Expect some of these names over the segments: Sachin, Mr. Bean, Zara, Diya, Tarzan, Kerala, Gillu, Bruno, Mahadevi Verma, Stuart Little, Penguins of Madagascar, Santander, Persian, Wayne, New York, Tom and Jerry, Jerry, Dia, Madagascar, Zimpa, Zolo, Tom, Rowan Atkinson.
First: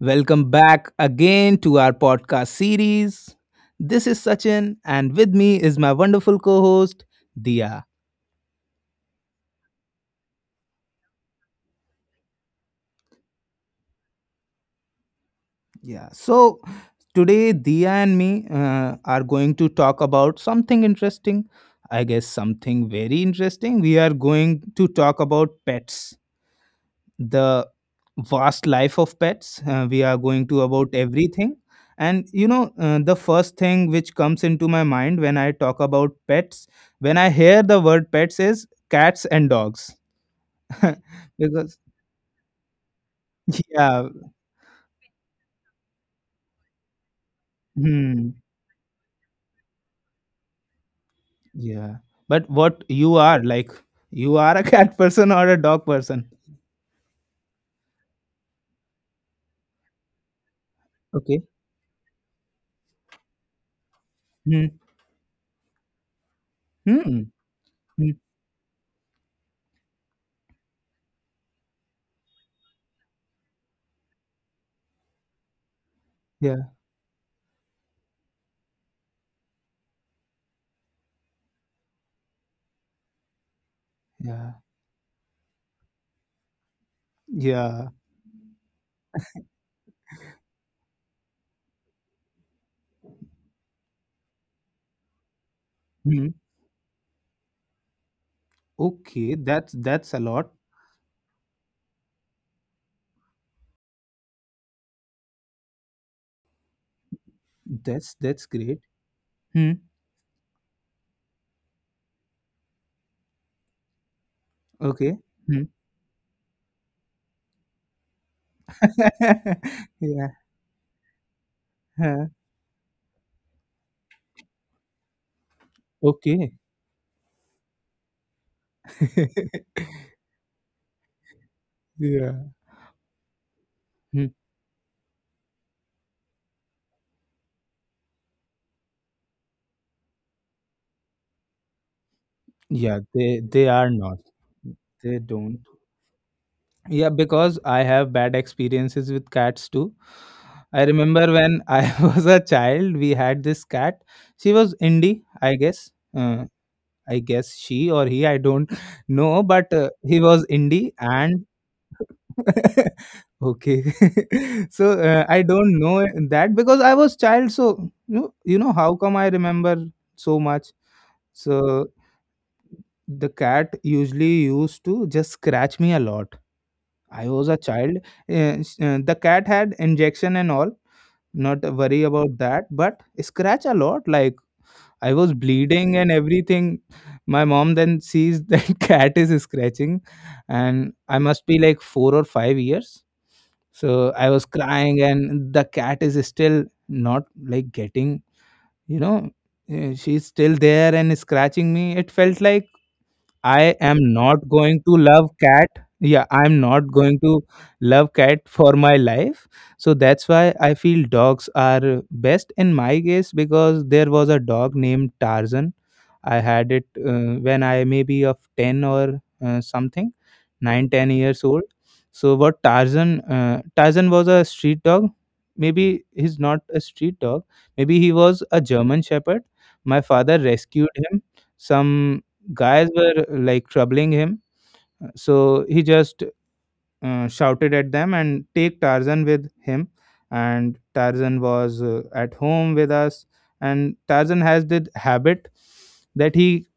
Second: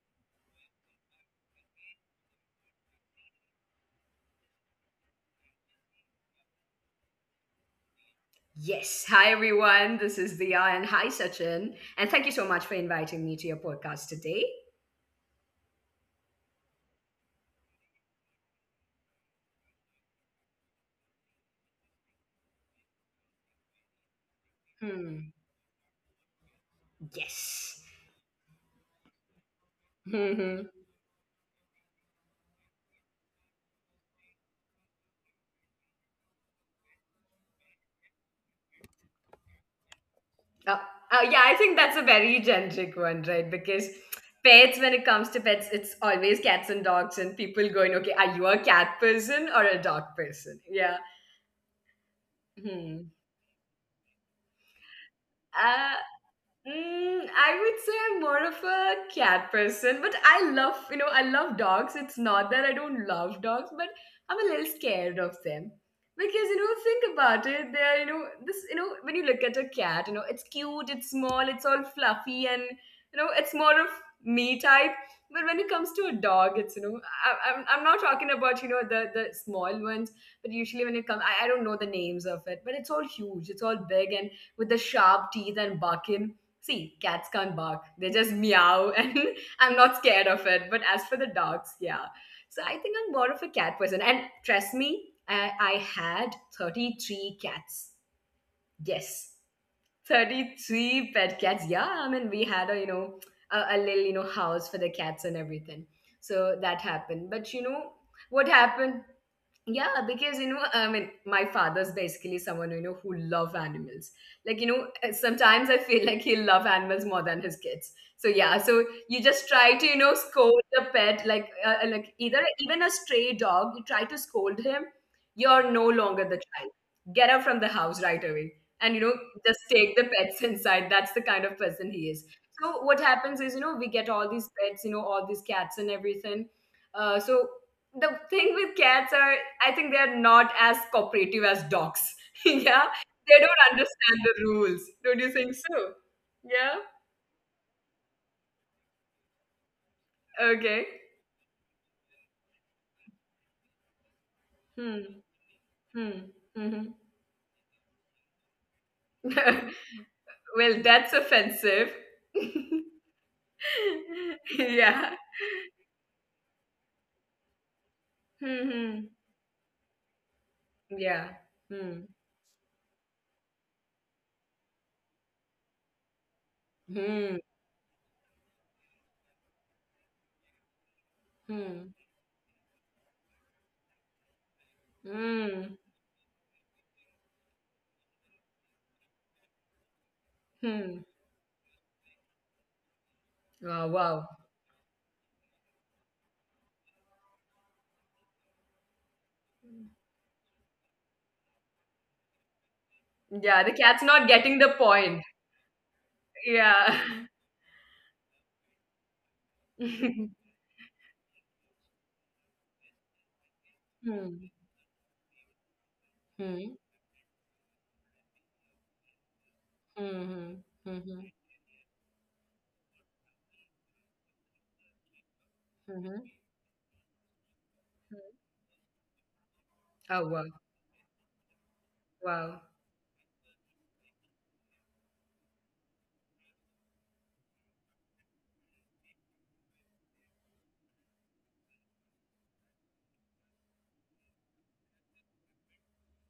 Welcome back again to our podcast series. This is Sachin, and with me is my wonderful co host, Dia. Yes. Hi, everyone. This is Diya and hi, Sachin. And thank you so much for inviting me to your podcast today. Yeah, so today, Dia and me are going to talk about something interesting. I guess something very interesting. We are going to talk Hmm. about pets. The Yes. vast life of pets. We are going to hmm about everything. And you know, the first thing which comes into my mind when I talk about pets, when I hear the word pets, is cats and dogs. Uh, yeah, because, I think that's a very generic one, right? yeah, Because pets, when it comes to pets, it's always cats and dogs, and people going, hmm, okay, are you a cat person or a dog person? Yeah. yeah. But what you Hmm. are like, you are a cat person or a dog Uh, person. Mm, I would say I'm more of a cat person, but I love, you know, Okay. I love dogs. It's not that I don't love dogs, but Hmm. I'm a little scared of them. Because, you know, Hmm. think about Hmm. it, you know, this, you know, when you look at a cat, you know, it's cute, it's small, it's all fluffy, and, you know, it's more of me type. But when it comes to a Yeah. dog, it's, you know, I'm not talking about, you know, the small ones, but usually when it comes, I don't know the names of it, but it's all huge, it's all Yeah. big, and with the sharp teeth and barking. See, cats Yeah. can't bark. They just meow, and I'm not scared of it. But as for the dogs, yeah. So I think I'm more of a cat person. And trust me, I Hmm. had 33 cats. Okay. Yes, That's a lot. 33 pet cats. Yeah, I mean, we had you know, a little, you know, house for the cats and everything. So that happened. But you know, That's what great. happened, Hmm. yeah, because you know I mean my father's basically someone, you know, who love animals, like you know, Okay. Hmm. sometimes I feel like he'll love animals more than his kids. So yeah, so you just try to, you Yeah. know, scold the pet like, Huh. like either even a stray dog you try to scold him, you're no longer Okay. the child, get out from the house right away and you know, just take the pets inside. That's the kind of person he is. Yeah. So what happens is, you know, we get Hmm. all these pets, you know, all these cats and everything. So the thing with cats are, I think they're not as cooperative as dogs. Yeah, Yeah, they they they don't are not. understand the rules, They don't you don't. think so? Yeah. Yeah, because I have bad experiences with cats too. I Okay. remember when I was a child, we had this cat. She was indie, Hmm. I guess. Hmm. Uh, Hmm. I guess she or he, I don't know, but Well he was indie that's and offensive. okay. So Yeah. I don't know that because I was child. So you know how come I Hmm. remember so much. Yeah. So Hmm. the cat usually used to just scratch me a lot. I was a Hmm. child. The cat had injection and all. Not a worry Hmm. about that, but scratch a lot. Like, I was bleeding Hmm. and everything. My mom then sees that cat is scratching. And I Hmm. must be like 4 or 5 years. So Wow, I was wow. crying and the cat is still not like getting, you know, she's still there and scratching me. It felt like I Yeah, the am cat's not not going getting to the love point. cat. Yeah, I'm not going to Yeah. love cat for my life. So that's why Hmm. I feel dogs are best in my case because there was a dog Hmm. named Tarzan. I had it when I maybe of 10 or something, nine Hmm. ten Hmm. years Hmm. old. So what Tarzan Tarzan was a street dog. Maybe he's not Mhm. a street dog. Maybe he was Mhm. a German shepherd. My father Oh, wow. rescued him. Some guys Wow. were like troubling him, so he just shouted at them and take Tarzan with him. And Tarzan was at home with us. And Tarzan has this habit that he,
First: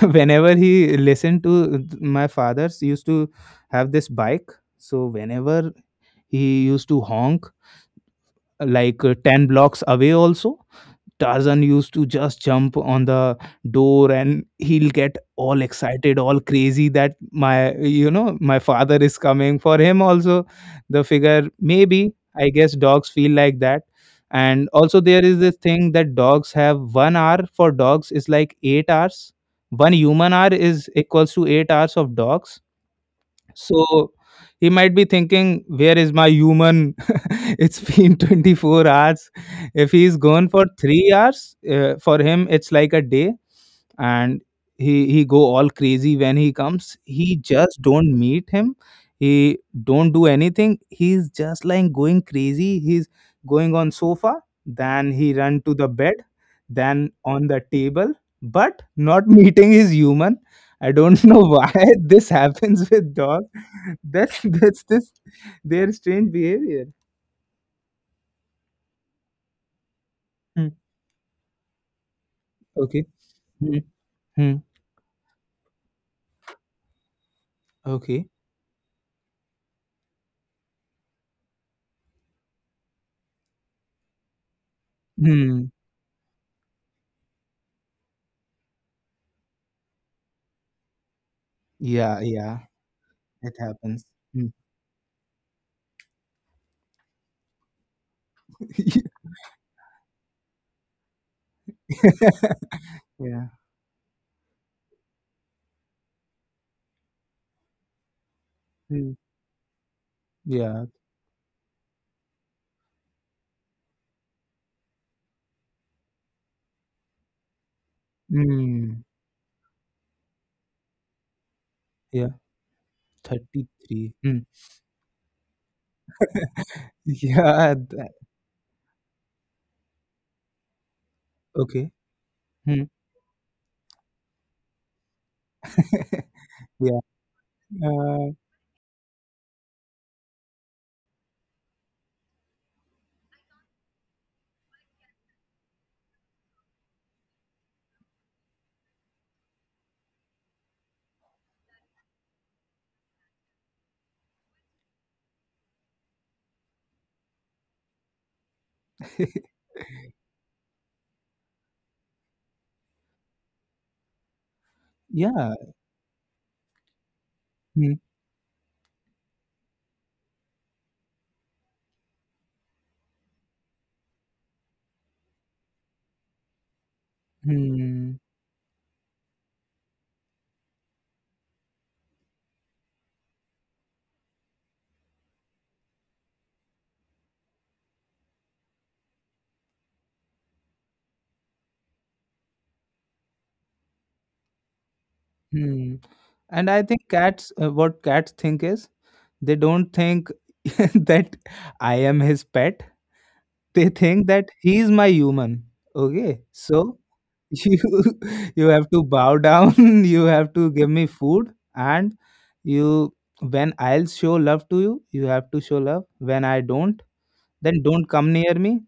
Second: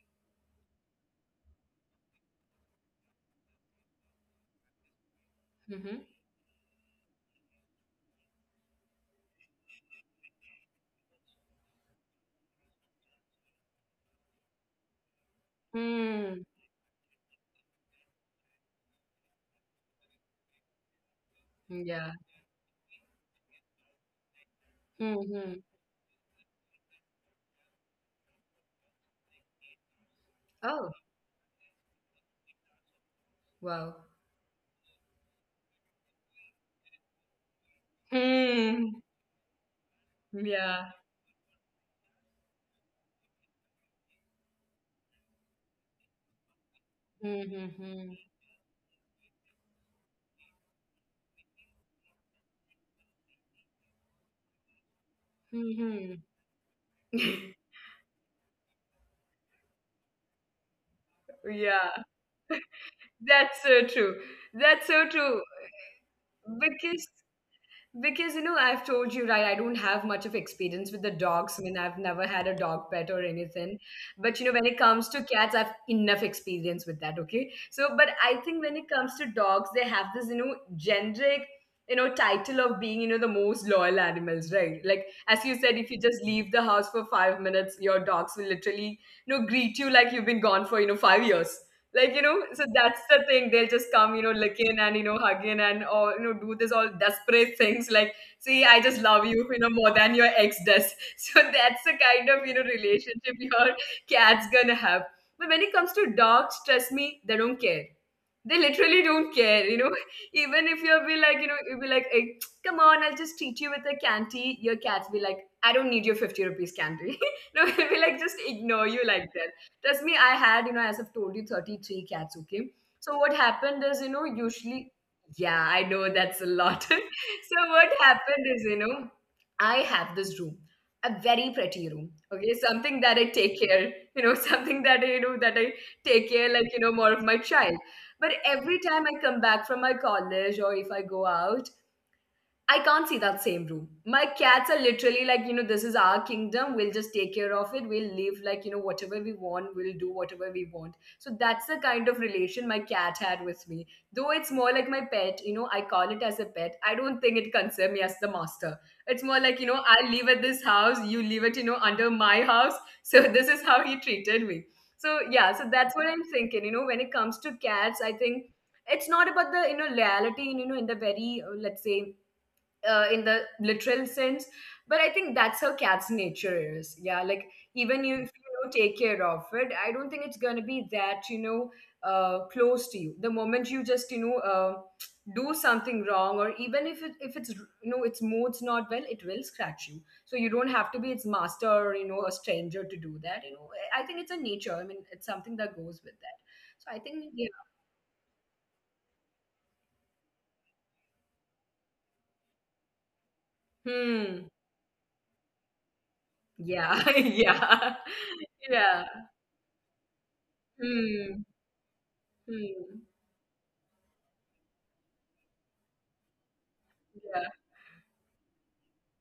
whenever he listened to my father's used to have this bike. So whenever Mhm. he used to honk, like 10 blocks away also, Tarzan used to just jump on the door. And he'll get all excited, all Mm. crazy that my, you know, my father is coming. For him, also, the figure, maybe, Yeah. I guess dogs feel like that. And also, there is this Mhm. thing that dogs have 1 hour for dogs is like 8 hours. 1 human hour is Oh, equals to 8 hours of dogs. wow. So he might be thinking, where is my human? It's been 24 Mm. hours. If he's gone for Yeah. 3 hours, for him, it's like a day. And he go all crazy. When he comes, he just don't Mhm. meet him. He don't do anything. He's just like going crazy. He's going on sofa, then he run to the bed, Mhm. then on the table, but not meeting his human. I don't know why Yeah. this happens with dog. That's so true. That's That's this, so true. their strange behavior. Because Because you know, I've told you right, I don't have much of Hmm. experience with the dogs. I mean, I've never had a dog Okay. pet or Hmm. anything. But Hmm. you know, when it comes to cats, I've enough experience with that. Okay. So, but Okay. I think when it comes to dogs, they have this, you know, generic, you know, title of being, you know, the most loyal animals, right? Like as you Hmm. said, if you just leave the house for 5 minutes, your dogs will literally, you know, greet you like you've been gone for, you know, 5 years. Yeah, Like, you know, yeah, so that's the it thing. They'll just happens. come, you know, Hmm. licking and, you know, hugging and, or, you know, do this all desperate things like, see, I just love you, you know, more than your ex does. So that's the kind of, you know, relationship Yeah. your cat's gonna have. But when it comes to dogs, trust me, they don't care. They literally Mm. don't care, you know. Even Yeah. if you'll be like, you know, you'll be like, hey, come on, I'll just treat you with a candy. Your cat's be like, I don't need your 50 rupees candy. No, it'll be like, just ignore Mm. you like that. Trust me, I had, you know, as I've told you, 33 Yeah, cats, okay? So what happened 33. is, you know, Mm. usually, yeah, I know that's a lot. Yeah. So what That, happened is, you know, I have this room, a very okay. pretty room, okay? Mm. Something that I take care, you know, something that I, you know, that I take care, like, you Yeah. know, more of my child. Uh, But every time I come back from my college or if I go out, I can't see that same room. My cats are literally like, you know, this is our kingdom. We'll just take care of it. We'll live like, you know, whatever we want. We'll do whatever we want. So that's the kind of relation my cat had with me. Though it's more like my pet, you know, I call it as a pet. I don't think it concerns me as the master. It's more like, you know, I live at this house. You live at, you know, under my house. So this is how he treated me. So yeah, so Yeah. that's what I'm thinking. You know, when it comes to cats, I Mm. think it's not about the, you know, loyalty, and, you know, in the very, let's say, in the literal sense, but I think that's how cat's nature is. Yeah, like even you, if Hmm. you know, take care of it, I don't think it's going to be that, you know, close to you. The moment you just, you know, do something wrong or even if if it's you know its mood's not well, it will scratch you. So you don't have to be its master or you know a stranger to do that, you know. I think it's a nature, I mean, it's something that goes with Hmm. that. So And I I think think yeah. cats, what cats think is they don't think that I am his pet. They Hmm. think that he is my human. Okay. Yeah. So Yeah. you you Yeah. have to bow down. You have to give me Hmm. food. And Hmm. you, when I'll show love to you, you have to show love. When I don't, Yeah. then don't come near me.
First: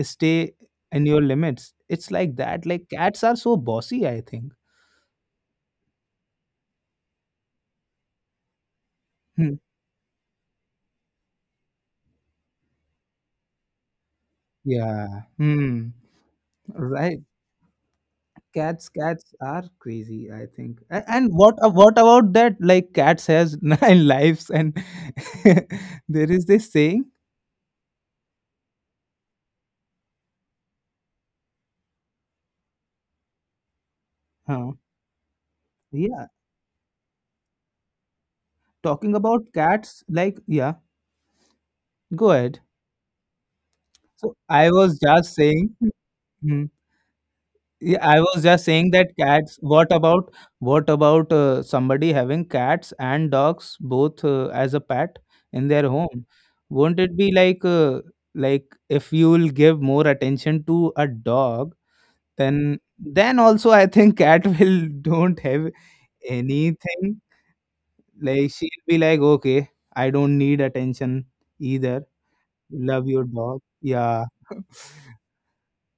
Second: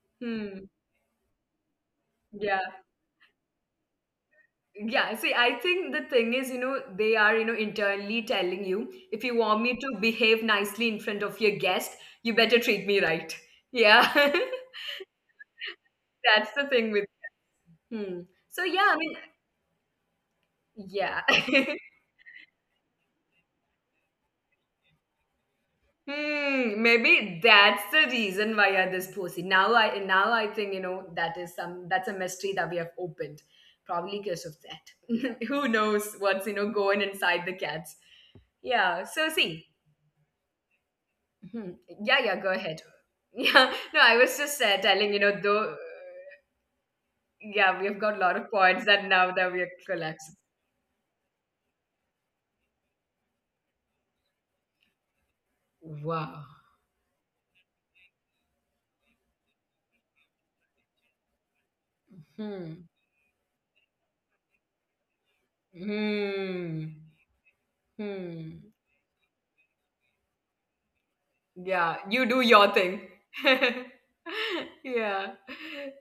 Stay Hmm. in your limits. It's like Yeah. that. Like, cats are so bossy, I think. Yeah. See, I think the thing is, you know, they are, you know, internally telling you if you Hmm. want me to behave nicely in front of your guest, you better treat me right. Yeah. Yeah. Hmm. That's the thing with. Right. Hmm. So cats yeah, I mean, cats are crazy, I think. A- yeah. and what what about that? Like cats has nine lives and there is this Hmm, saying. maybe that's the reason why you're this pussy. Now I think you know that is some, that's a mystery that we have opened. Probably because of Huh. that. Who knows Yeah. what's you know going inside the cats. Yeah, Talking so about see. cats, like, yeah, Hmm. Yeah, go yeah, go ahead. ahead. Yeah, no, I was So just I was telling, you know, just though saying, mhm, yeah, we've yeah, got a I lot was of just points saying that that now that cats. we are What about collapsed. Somebody having cats and dogs both as a pet in their home? Wow. Won't it be like if you will give more attention to a dog, then Hmm. Also I think cat will don't have Hmm. anything. Like Hmm. she'll be like, okay, I don't need attention Yeah, either. you do your thing. Love your dog. Yeah. Yeah,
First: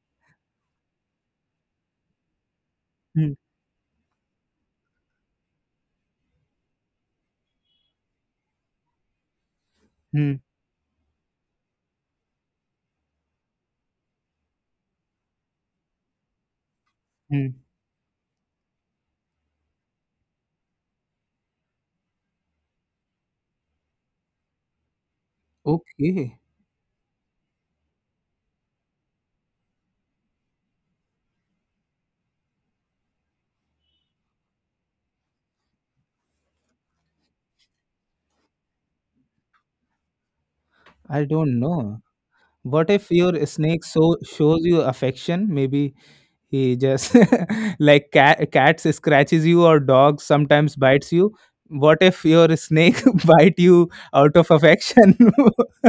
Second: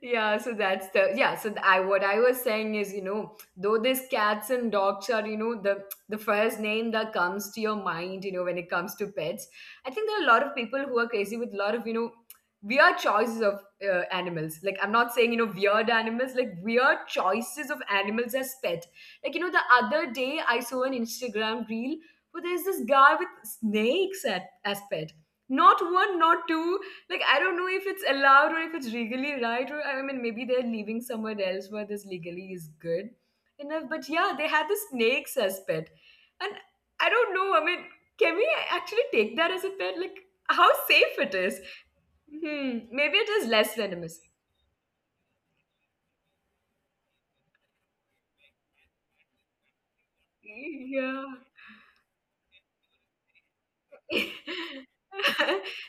yeah, so that's the, yeah, so I, what I was saying is, you know, Hmm, though these cats and dogs are, you know, the first name that comes to your mind, you know, when it comes to pets, I think there are a hmm, lot of people who are crazy with a lot of, you know, weird choices of animals. Like I'm not saying, you know, weird animals, like weird hmm. choices of animals as pet, like you know, the other day I saw an Instagram reel where there's this guy with snakes at, as pet, not one, Okay, not two. Like I don't know if it's allowed or if it's legally right, or I mean maybe they're leaving somewhere else where this legally is good enough. But yeah, they had the snakes as pet, and I don't know. I mean, can we actually take that as a pet? Like how safe I it is? don't know. Hmm. What if Maybe it your is less snake so venomous. shows you affection? Maybe he just like cats scratches you or dogs sometimes bites you. Yeah. What if your snake bite you out of affection?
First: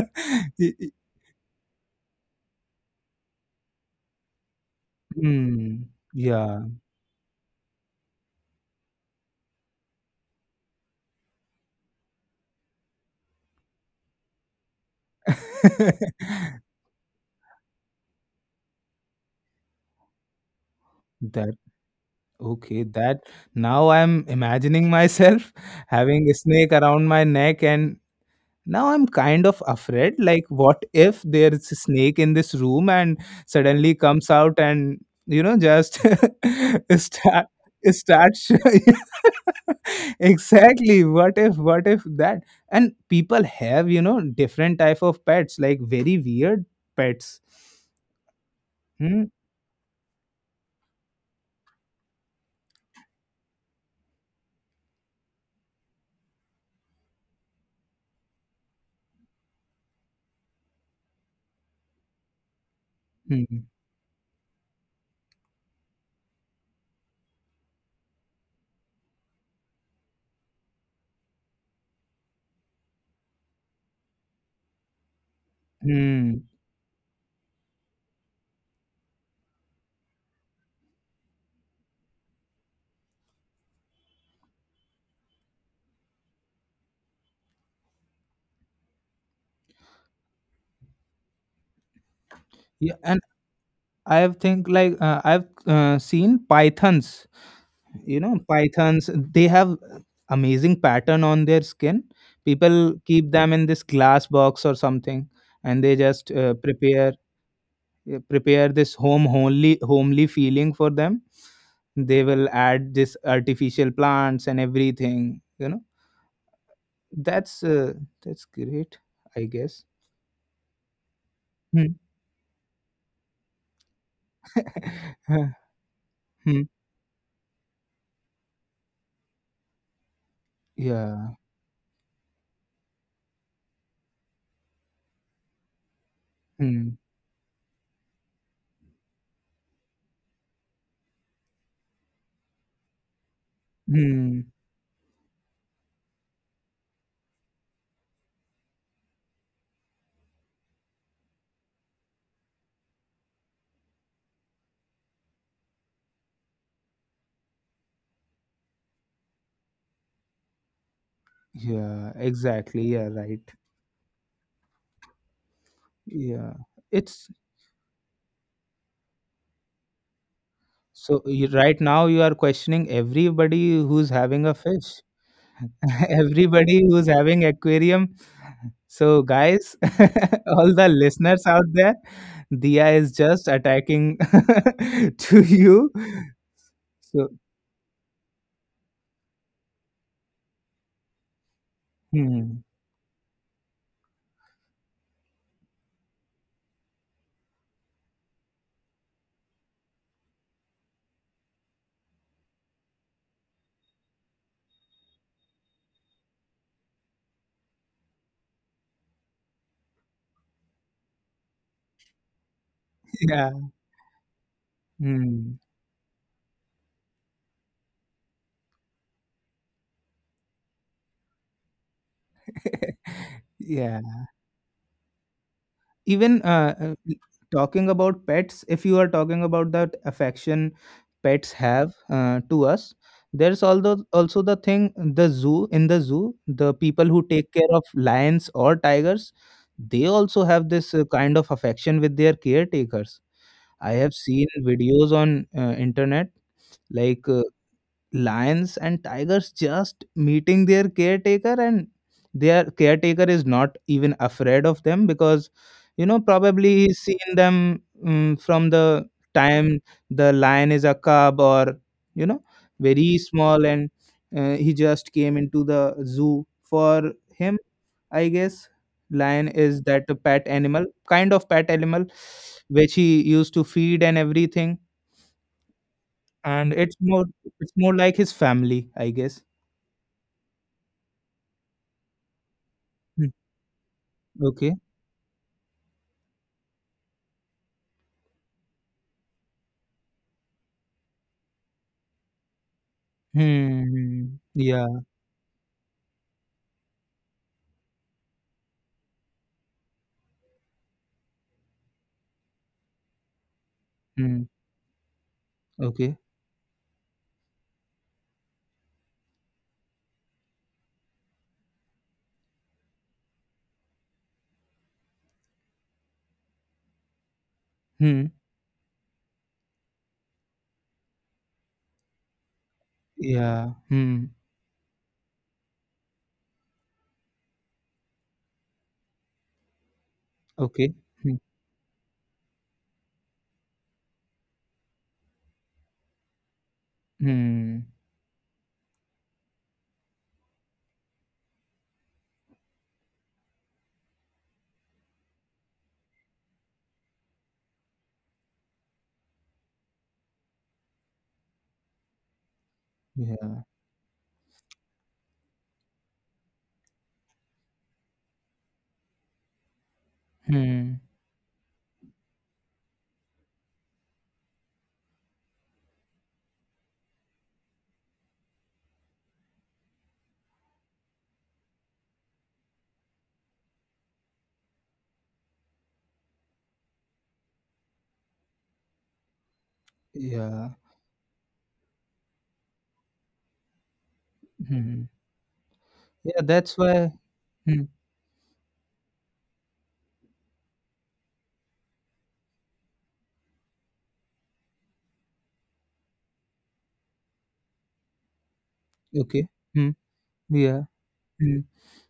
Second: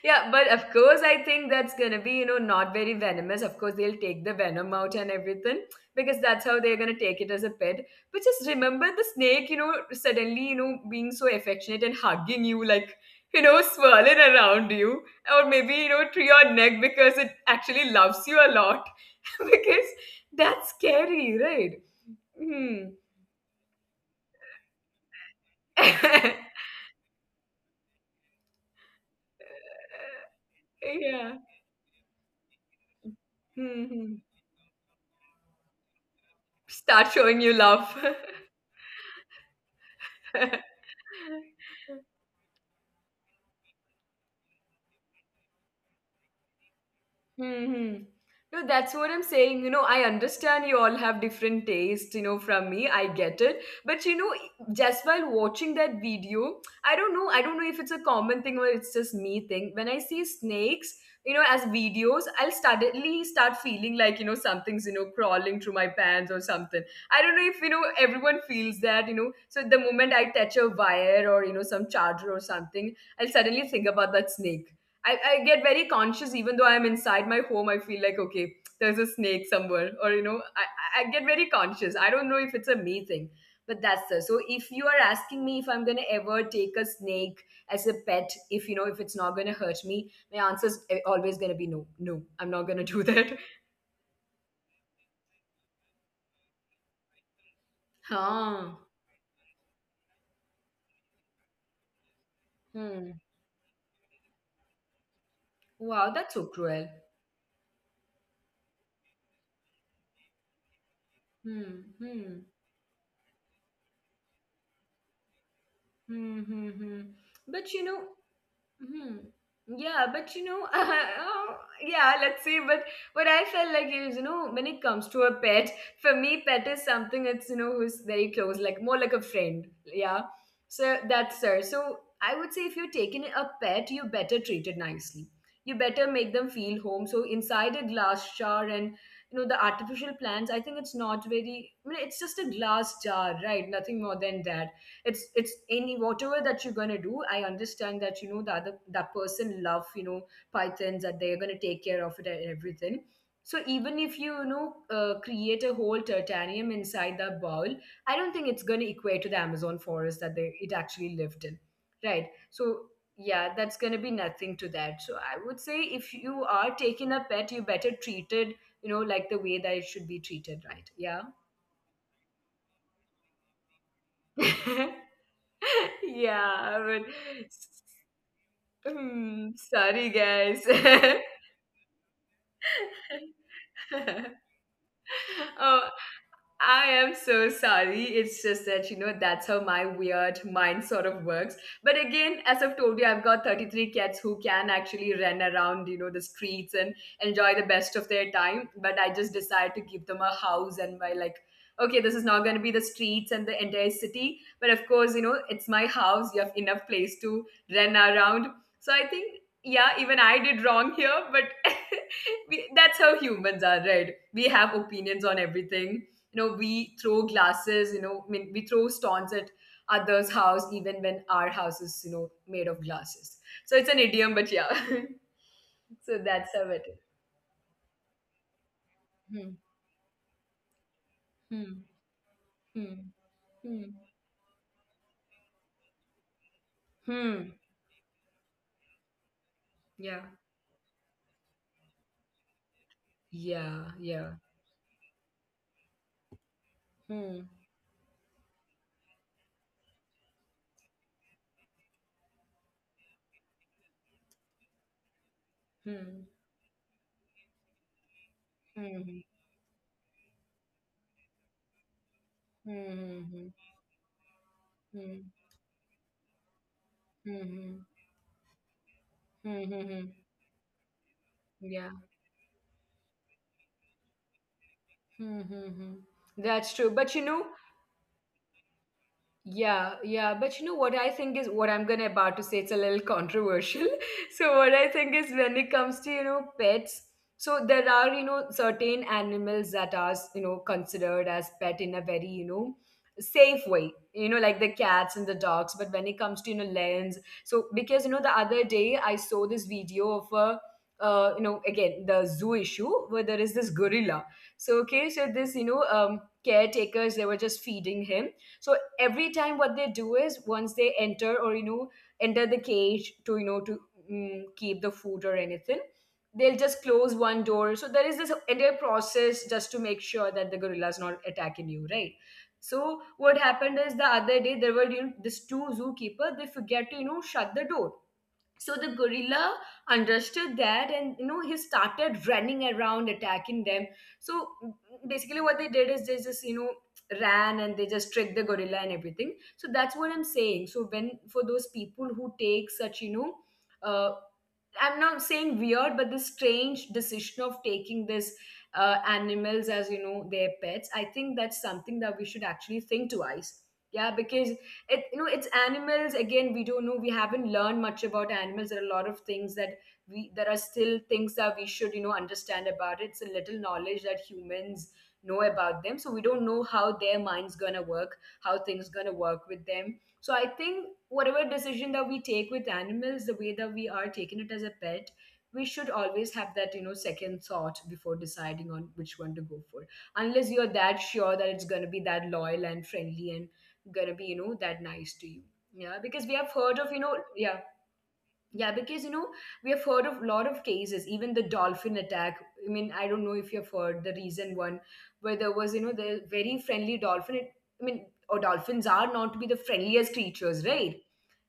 Yeah, but of course, I think that's gonna be, you know, not very venomous. Of course, they'll take the venom out and everything Hmm. because that's how Yeah. they're gonna take it as a pet. But just remember the snake, you know, suddenly, you know, being so affectionate and hugging you, like, you know, swirling around you, or maybe, you know, to your neck because it actually loves you a lot. Because that's scary, That right? okay, Hmm. that now I'm imagining myself having a snake around my neck. And now I'm kind of afraid. Like, what if Yeah. there's a snake in this room and Hmm. suddenly Hmm. comes out and, you know, just Start showing start you love. start exactly. What if Mm-hmm. That? And people have, you know, different type of pets, like very weird pets. No, that's what I'm Hmm. saying. You know, I understand you all have different tastes, you know, from me. I get it. But, you know, just while watching that video, I don't know. I don't know if it's a common thing or it's just me thing. When I see snakes, you know, as videos, I'll suddenly start Hmm. feeling like, you know, something's, you know, crawling through my pants or something. I don't know if, you know, everyone feels that, you know. So the moment I touch a wire or, you know, some charger or something, I'll suddenly think about that snake. I get very conscious Hmm. even though I'm inside my home. I feel like, okay, there's a snake somewhere, or you know, I I get very conscious. I don't know if it's a me thing, but that's the. So if you are asking me if I'm gonna ever take a snake as a pet, if you know, if it's not gonna hurt me, my answer is always gonna be no, no, I'm not gonna Yeah. do And that. I have think like I've seen pythons. You know, Ah. pythons, they have amazing pattern on their skin. People Hmm. keep them in this glass box or something, and they Wow, just that's so cruel. Prepare this homely feeling for them. Hmm. They Hmm. will add this artificial plants and everything, you know. Hmm. Hmm. Hmm. that's But you uh, know, that's great, hmm. I guess. Yeah, but you know, oh, Hmm. yeah, let's see. But what I felt like is, you know, when it comes to a pet, for me, pet Hmm. is something that's, you know, who's very close, like more like a friend. Yeah. So Yeah. that's her. So I would say if you're taking a pet, you better treat it nicely. You better make them feel Hmm. home. So inside a glass jar and, you know, the artificial plants, I think it's not very, I mean, it's just a glass jar, right? Nothing more than Hmm. that. It's any whatever that you're going to do. I understand that, you know, the other that person love, you know, pythons that they're going to take care of it and everything. So even if you, you know, create a whole terrarium inside the bowl, I don't think it's going to equate to the Amazon forest that they it actually lived in. Yeah, Right, so exactly. Yeah, right. yeah, that's going to be nothing to that. So I would say if you Yeah. are taking a It's pet, you better treat it, you know, like the way that it should be treated, right? Yeah. so, you, right now you are questioning everybody who's having a fish, Yeah, I everybody would. who's having aquarium. So, Mm, guys, sorry, guys. all the listeners out there, Dia is just attacking to Oh, you. I am So, so sorry. It's just that, you know, that's how my weird mind sort of works. But again, as hmm, I've told you, I've got 33 cats who can actually run around, you know, the streets and enjoy the best of their time. But I just decide to give them a house and my, like, okay, this is not going to be the streets and the entire city. But of course, you know, it's my house. You have enough place to run around. So I think, yeah, even I did wrong here. But we, that's how yeah, humans are, right? We have opinions on hmm, everything, you know, we throw glasses, you know, I mean, we throw stones at others house even when our house is, you know, made of glasses. So it's an yeah. idiom, but yeah. So Even that's how it is. Talking about pets, if you are talking Hmm. about that affection pets Hmm. have to us, Hmm. there's Hmm. Also the thing. The zoo In the zoo, the people who take Hmm. care of lions or tigers, they Yeah. also have this kind of affection with their caretakers. Yeah, I have yeah. seen videos on internet. Like, Hmm. Lions and tigers just meeting their caretaker, and their caretaker is not even afraid of them because, you know, Hmm. probably he's seen them from the Hmm. time the lion is a cub or, you know, very Hmm. Hmm. small. And he just Hmm. came into the zoo. For him, Hmm. I guess, lion Hmm. is that Hmm. pet animal, kind of pet Yeah. animal which he used to feed and everything. Hmm. Hmm. Hmm. That's And true. But you know, it's more like his family, I guess. yeah, yeah, but you know what I think is what I'm gonna about to say. It's a little Hmm, controversial. So what okay. I think is when it comes to, you know, pets, so there are, you know, certain animals that are, you know, considered as pet in a very, you know, safe Hmm. way. Hmm. You know, like Yeah. the cats and the dogs. But when it comes to, you know, lions, so because, you know, the other day I saw this video of a, you know, again the zoo issue where there is this Hmm. gorilla. So okay, so this, you Okay. know, caretakers, they were just feeding him. So every time what they do is once they enter or, you know, enter the cage to, you know, to, keep the food or anything, they'll just close one Hmm. door. So there is this entire process just to make sure that the gorilla is not attacking you, right? So Yeah. what Hmm. happened is the other day there were, you know, this two zookeeper, they forget to, you know, shut the door. So the gorilla Okay. understood Hmm. that, and you know, he started running around attacking them. So basically what they did is they just, you know, Hmm. ran and they just tricked the gorilla and everything. So that's what I'm saying. So when for those people who take such, you know, uh, I'm not saying weird, but the strange decision of taking this, animals as, you know, their pets, I think that's something that we should actually Yeah. think twice. Yeah, because it, you know, it's animals again. We don't know. We haven't learned much about animals. There are a lot of things that we, Hmm. there are still things that we should, you know, understand about it. It's a little knowledge that humans know about them, so we don't know how their minds gonna work, how things gonna work with them. So I think whatever decision that we take with animals, the way that we are taking it as a pet, we should always have that, you know, second thought before deciding on which one to go for. Yeah. Unless you're that sure that it's gonna be that loyal and friendly and gonna be, you Hmm. know, that nice to you. Yeah, Yeah, that's because we have why. heard of, you know, Hmm. yeah, yeah, because you know, we have heard of a lot of cases, even the dolphin attack. I mean, I don't know if you've heard the recent one where there was, you know, the very friendly dolphin. It, I mean, or Okay. dolphins are Hmm. not to be the friendliest Yeah. creatures, right? Hmm.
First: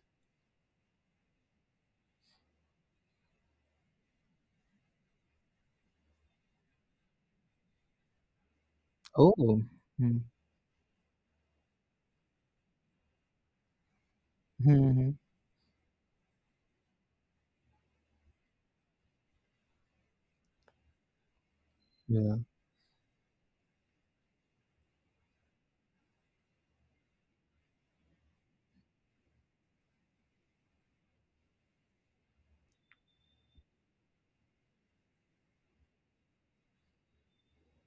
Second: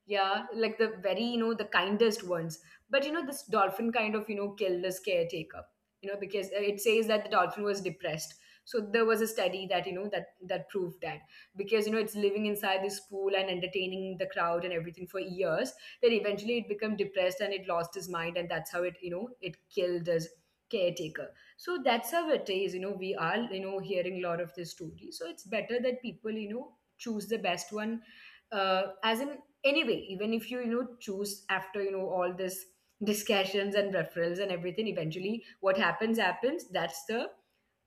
Yeah, like the very, you know, the kindest ones. But, you know, this dolphin kind of, you know, killed this caretaker, you know, because it says that the dolphin was depressed. So there was a Oh. study that, you know, Hmm. that proved that because, you know, it's living inside this pool and entertaining the crowd and everything Hmm. for years, that eventually it became depressed and it lost his mind. And that's how it, you know, it killed his caretaker. So that's how Yeah. it is, you know, we are, you know, hearing a lot of this story. So it's better that people, you know, choose the best one, as in anyway, even if you, you know, choose after, you know, all this discussions and referrals and everything, eventually what happens happens. That's the,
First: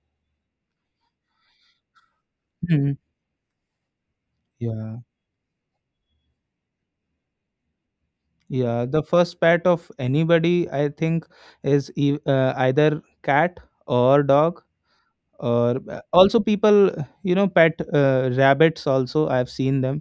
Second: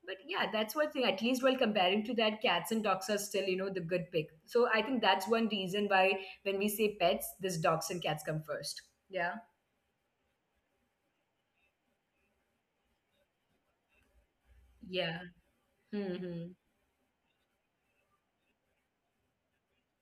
but yeah, that's one thing. At least while comparing to that, cats and Hmm. dogs are still, you know, the good pick. So I Yeah. think that's one reason why when we say pets, this dogs and cats come first. Yeah. The Yeah. first pet of anybody, I think, is either cat or dog. Yeah. Or also Hmm. people, you know, pet rabbits also. I've seen them.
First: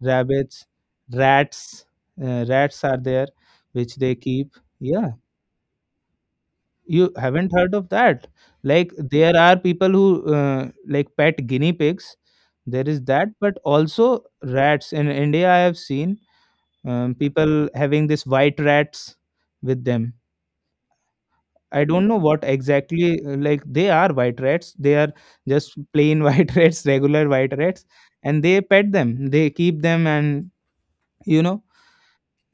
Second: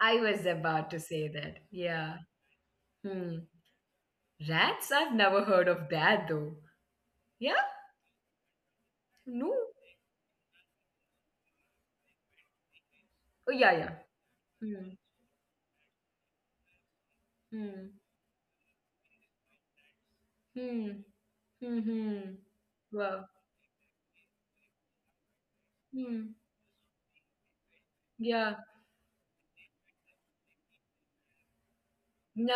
I was Rabbits, about to say that, rats, yeah. Rats are there Hmm. which they keep. Rats, Yeah, I've never heard of that though. you Yeah. haven't heard of that. Like, there No. are people who like pet guinea pigs. There is that, Oh but yeah, yeah. also Hmm. rats in India I have seen. People Hmm. having this white rats with them. Hmm. I don't know Mm-hmm. what exactly Wow. Like they are white rats. They are just plain Hmm. white rats, regular white rats, and Yeah. they pet them. They keep them, and, you know,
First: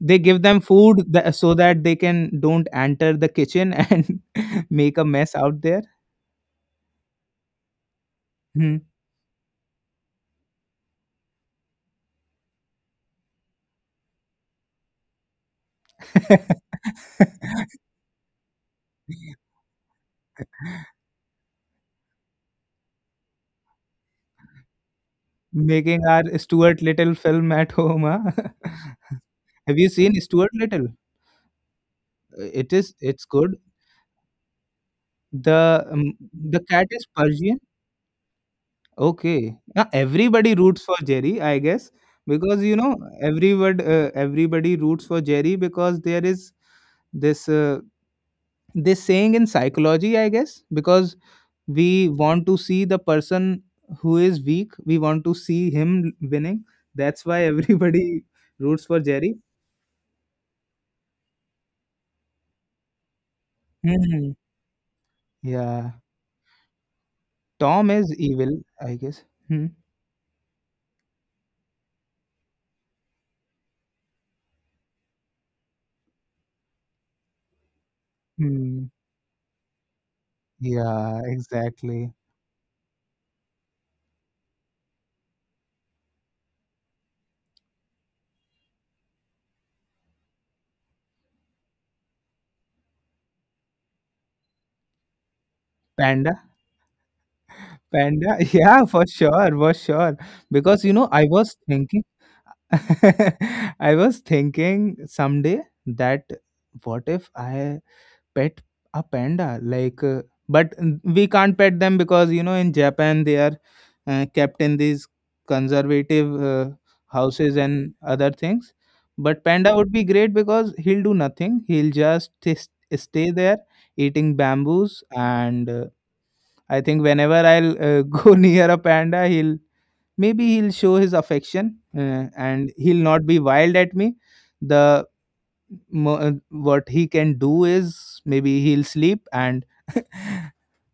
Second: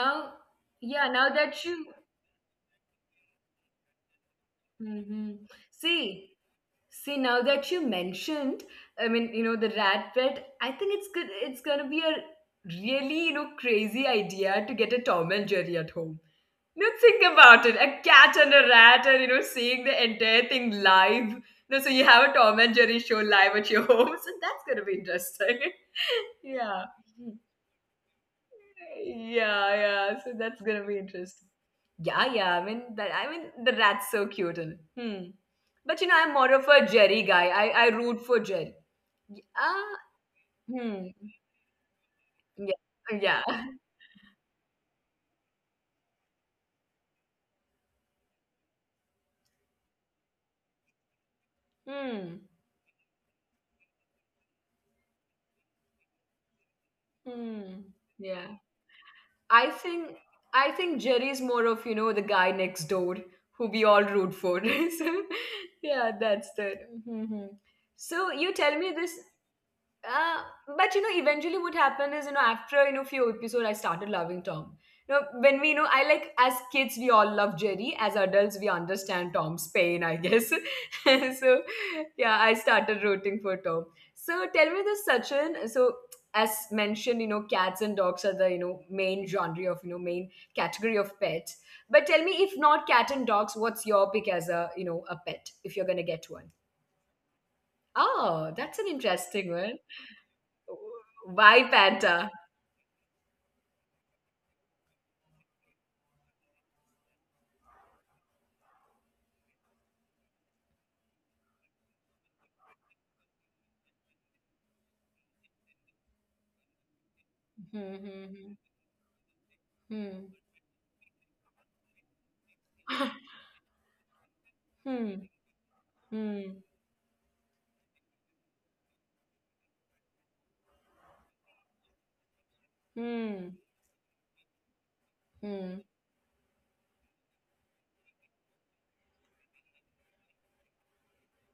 they give them food yeah, now so that that you, they can don't enter the kitchen and make a mm-hmm. mess out there. See, see, now that you mentioned, Hmm. I mean, you know, the rat pet, I think it's good, it's gonna be a really, you know, crazy idea to get a Tom and Jerry at home. You know, think about it, a cat and a rat and, you know, seeing the entire thing live. You know, so you have a Tom and Jerry show live at your home. So that's gonna be interesting. Making our Yeah. Stuart Little film at home. Huh? Yeah, yeah. So Have you that's seen gonna be Stuart Little? interesting. Yeah, yeah. I mean that. I mean the It's rat's good. so cute. And, hmm. But you know, I'm The more of um, a the Jerry cat guy. is I Persian. root for Jerry. Ah. Okay. Yeah, Hmm. everybody roots for Jerry, I guess, Yeah. because, you Yeah. know, everybody everybody roots for Jerry because there is this this saying in psychology, I guess, because Hmm. we want to see the person who is weak, we want to see him winning. That's Hmm. why Yeah. everybody roots for I Jerry. think I think Jerry's more of, you know, the guy next door who we all root for. Hmm. So yeah, that's Yeah. that. Hmm hmm. So Tom you is tell me this. evil, I guess. Hmm. Uh, but you know, eventually what happened is, you know, after, you know, few episodes, I started loving Tom. You know, when we, you know, I like as kids we all love Jerry. As adults, we understand Hmm. Tom's pain, I guess. So, Yeah, yeah, I exactly. started rooting for Tom. So tell me this, Sachin. So as mentioned, you know, cats and dogs are the, you know, main genre of, you know, main category of pets. But tell me, if not cat and dogs, what's your pick as a, you know, a pet if you're gonna get one? Panda. Oh, that's an Panda, yeah, interesting for one. sure, for sure. Because, you Why know, I was Panta? thinking, I was thinking someday that what if I pet a panda? Like, but we can't pet them because, you know, in Japan, they are kept in these conservative houses and Hmm. other things. But Hmm. panda would be great because he'll do nothing, he'll just stay there eating Hmm. bamboos and Hmm. Hmm. I think whenever I'll go near a panda, he'll maybe he'll show his affection and he'll not be wild at me. The Hmm. What he can do is maybe he'll sleep, and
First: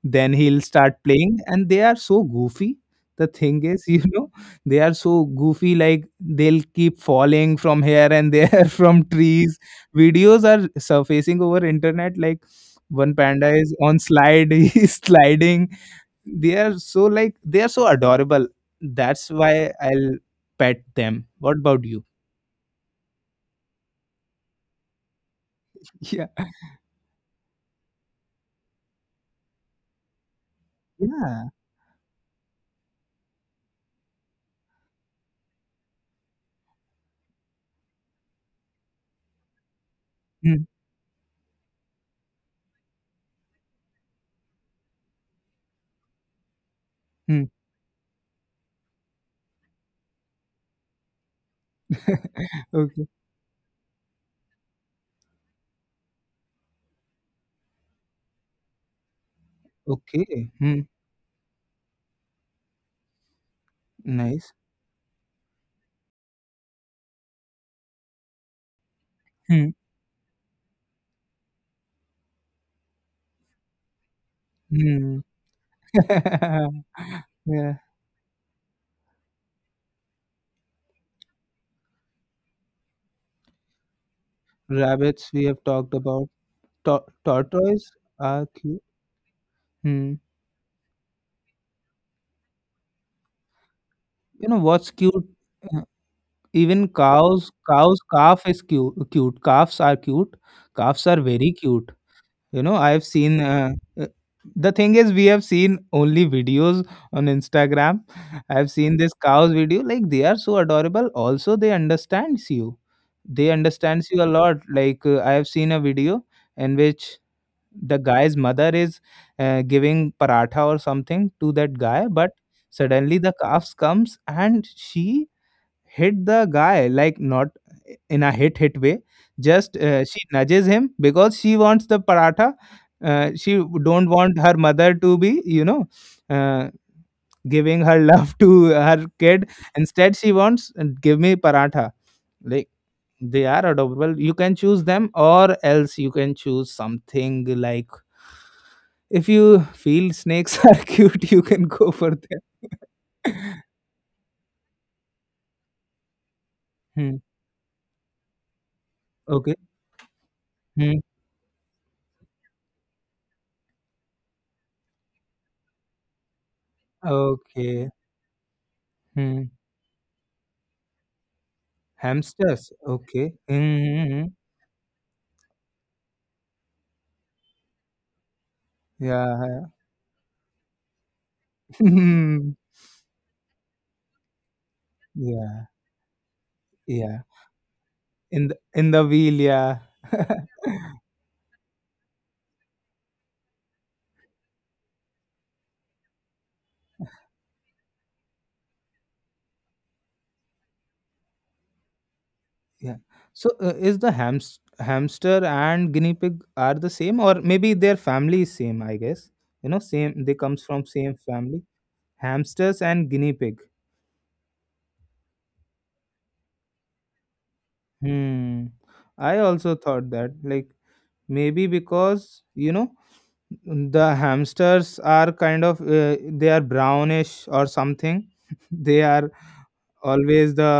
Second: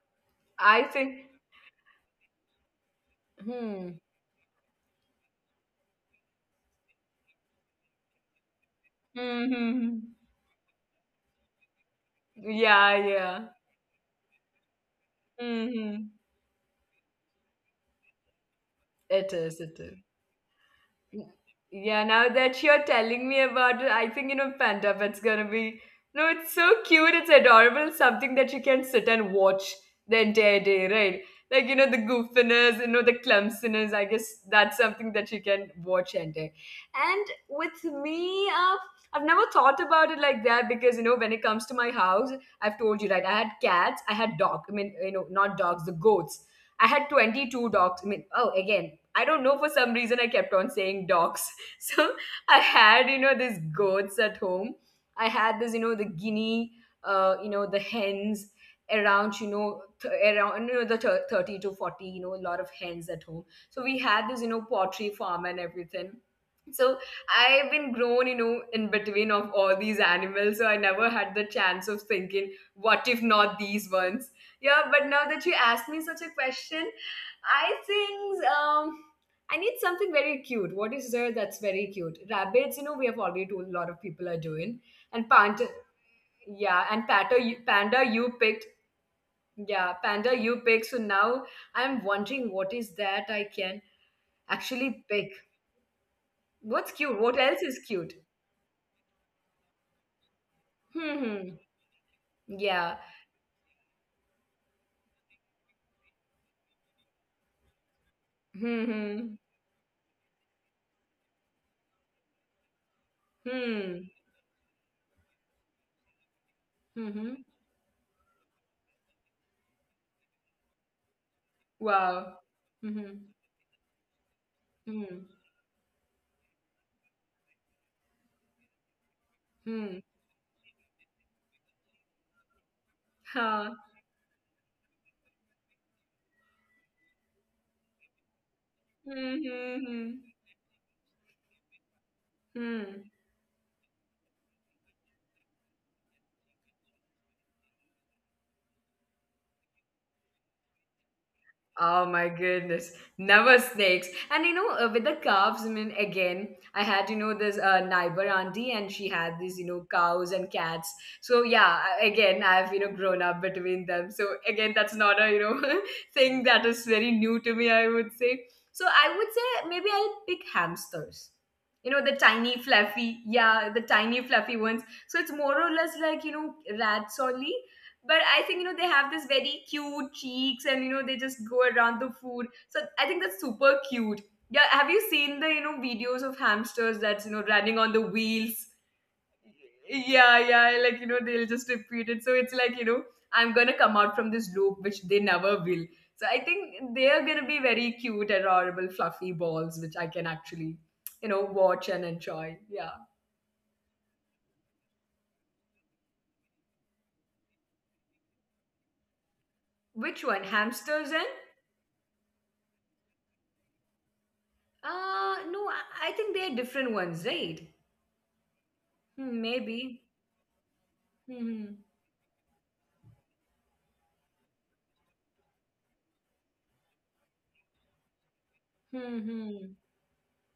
then he'll I start think, playing, and they are so goofy. The thing is, hmm. you know, they are so goofy. Like they'll keep falling from here and there from Hmm. Hmm. trees. Hmm. Videos are surfacing over internet. Like, Yeah, one yeah. panda is on slide, he's Hmm. sliding. Hmm. They are so, like, they are so adorable, that's It is, why it is. I'll pet them. What about you? Yeah, now that you're telling me about it, I think, you know, Panda Pet's gonna be. Yeah, No, it's so cute, it's adorable, something that you can sit and watch the entire day, yeah. right? Like, you know, the goofiness, you know, the clumsiness, I guess that's something that you can watch and day. And with me, I've never thought about it like Hmm, that because, you know, when it comes to my house, I've told you, right? I had cats, I had dogs, I mean, you know, not dogs, the goats. I had hmm. 22 dogs. I mean, oh, again, I don't know for some reason I kept on saying dogs. So I had, Okay, you know, these goats at home. I had this the guinea, the hens around, okay. around Hmm. The 30 to 40, a lot of hens at home. So we had this, Nice. Pottery farm and everything. So I've been grown, in between of Hmm. all these animals. So I never had the chance of thinking what if not these ones. Yeah, but now Hmm. that you asked me such a question, I Yeah. think. I need something very cute. What is there that's very cute? Rabbits, we have already told a lot of people are doing. And Rabbits we panda, have talked about. yeah, Tur- tortoise panda you are picked. cute. Yeah, Hmm. panda you picked. So now I'm wondering what is that I can You know what's actually cute? pick. Uh, Even What's cute? What cows else is cows cute? calf is cute calves are cute. Calves Hmm. are very Hmm. cute. You know, Yeah. I've seen uh, the thing is, we have seen only videos on Instagram. I've seen this Hmm. cows video, like, they are so adorable. Also, they understands you. They Hmm. Hmm. understands you a lot, like, I have seen a video in Hmm. which Hmm. the guy's mother is, giving paratha or something to that guy, but Wow. suddenly Hmm. the calf comes and Hmm. she hit the guy, like, not in a hit hit way, just Hmm. Hmm. She nudges him because she wants the paratha. She Huh. don't want her mother to be, you know, uh, giving her love to her Hmm. kid. Hmm. Instead she wants, give me paratha, like, Hmm. Hmm. they are adorable. You can choose them, or else you can choose something like, if you feel snakes are cute, you can go Oh for my them. goodness. Never snakes. And with the calves, I mean, again, I had, Hmm. This neighbor auntie, and she had Okay. these, cows and cats. Hmm. So, yeah, again, I've, grown up between them. So, again, that's not a, thing that is very new to me, I Okay. would say. So, I would say maybe I'll pick hamsters. The tiny, Hamsters? fluffy, Okay. yeah, the tiny, Mm-hmm. fluffy ones. So, it's more or less like, rats only, but I think, they have this very Yeah. cute cheeks, and they just go around the food. Yeah. So I think that's super cute. Yeah, have you seen the, Yeah. Videos of hamsters Yeah. that's, running on the In the wheels? in the wheel, yeah. Yeah, yeah, like, they'll just repeat it. So it's like, I'm gonna come out from this loop, which they never will. So I think they are gonna be very cute, adorable, fluffy balls, which I can actually, watch and enjoy. Yeah. Yeah, So is the hamster and guinea pig are the same, or maybe their family is same, I guess. You know, same, they which comes one, from same hamsters and? family. Hamsters and guinea pig. No, I think they're different ones, right? Hmm. I Hmm, also thought maybe. that, like, maybe Hmm. because, you know, the hamsters are kind of, they are brownish or something. They Hmm. are Hmm. always the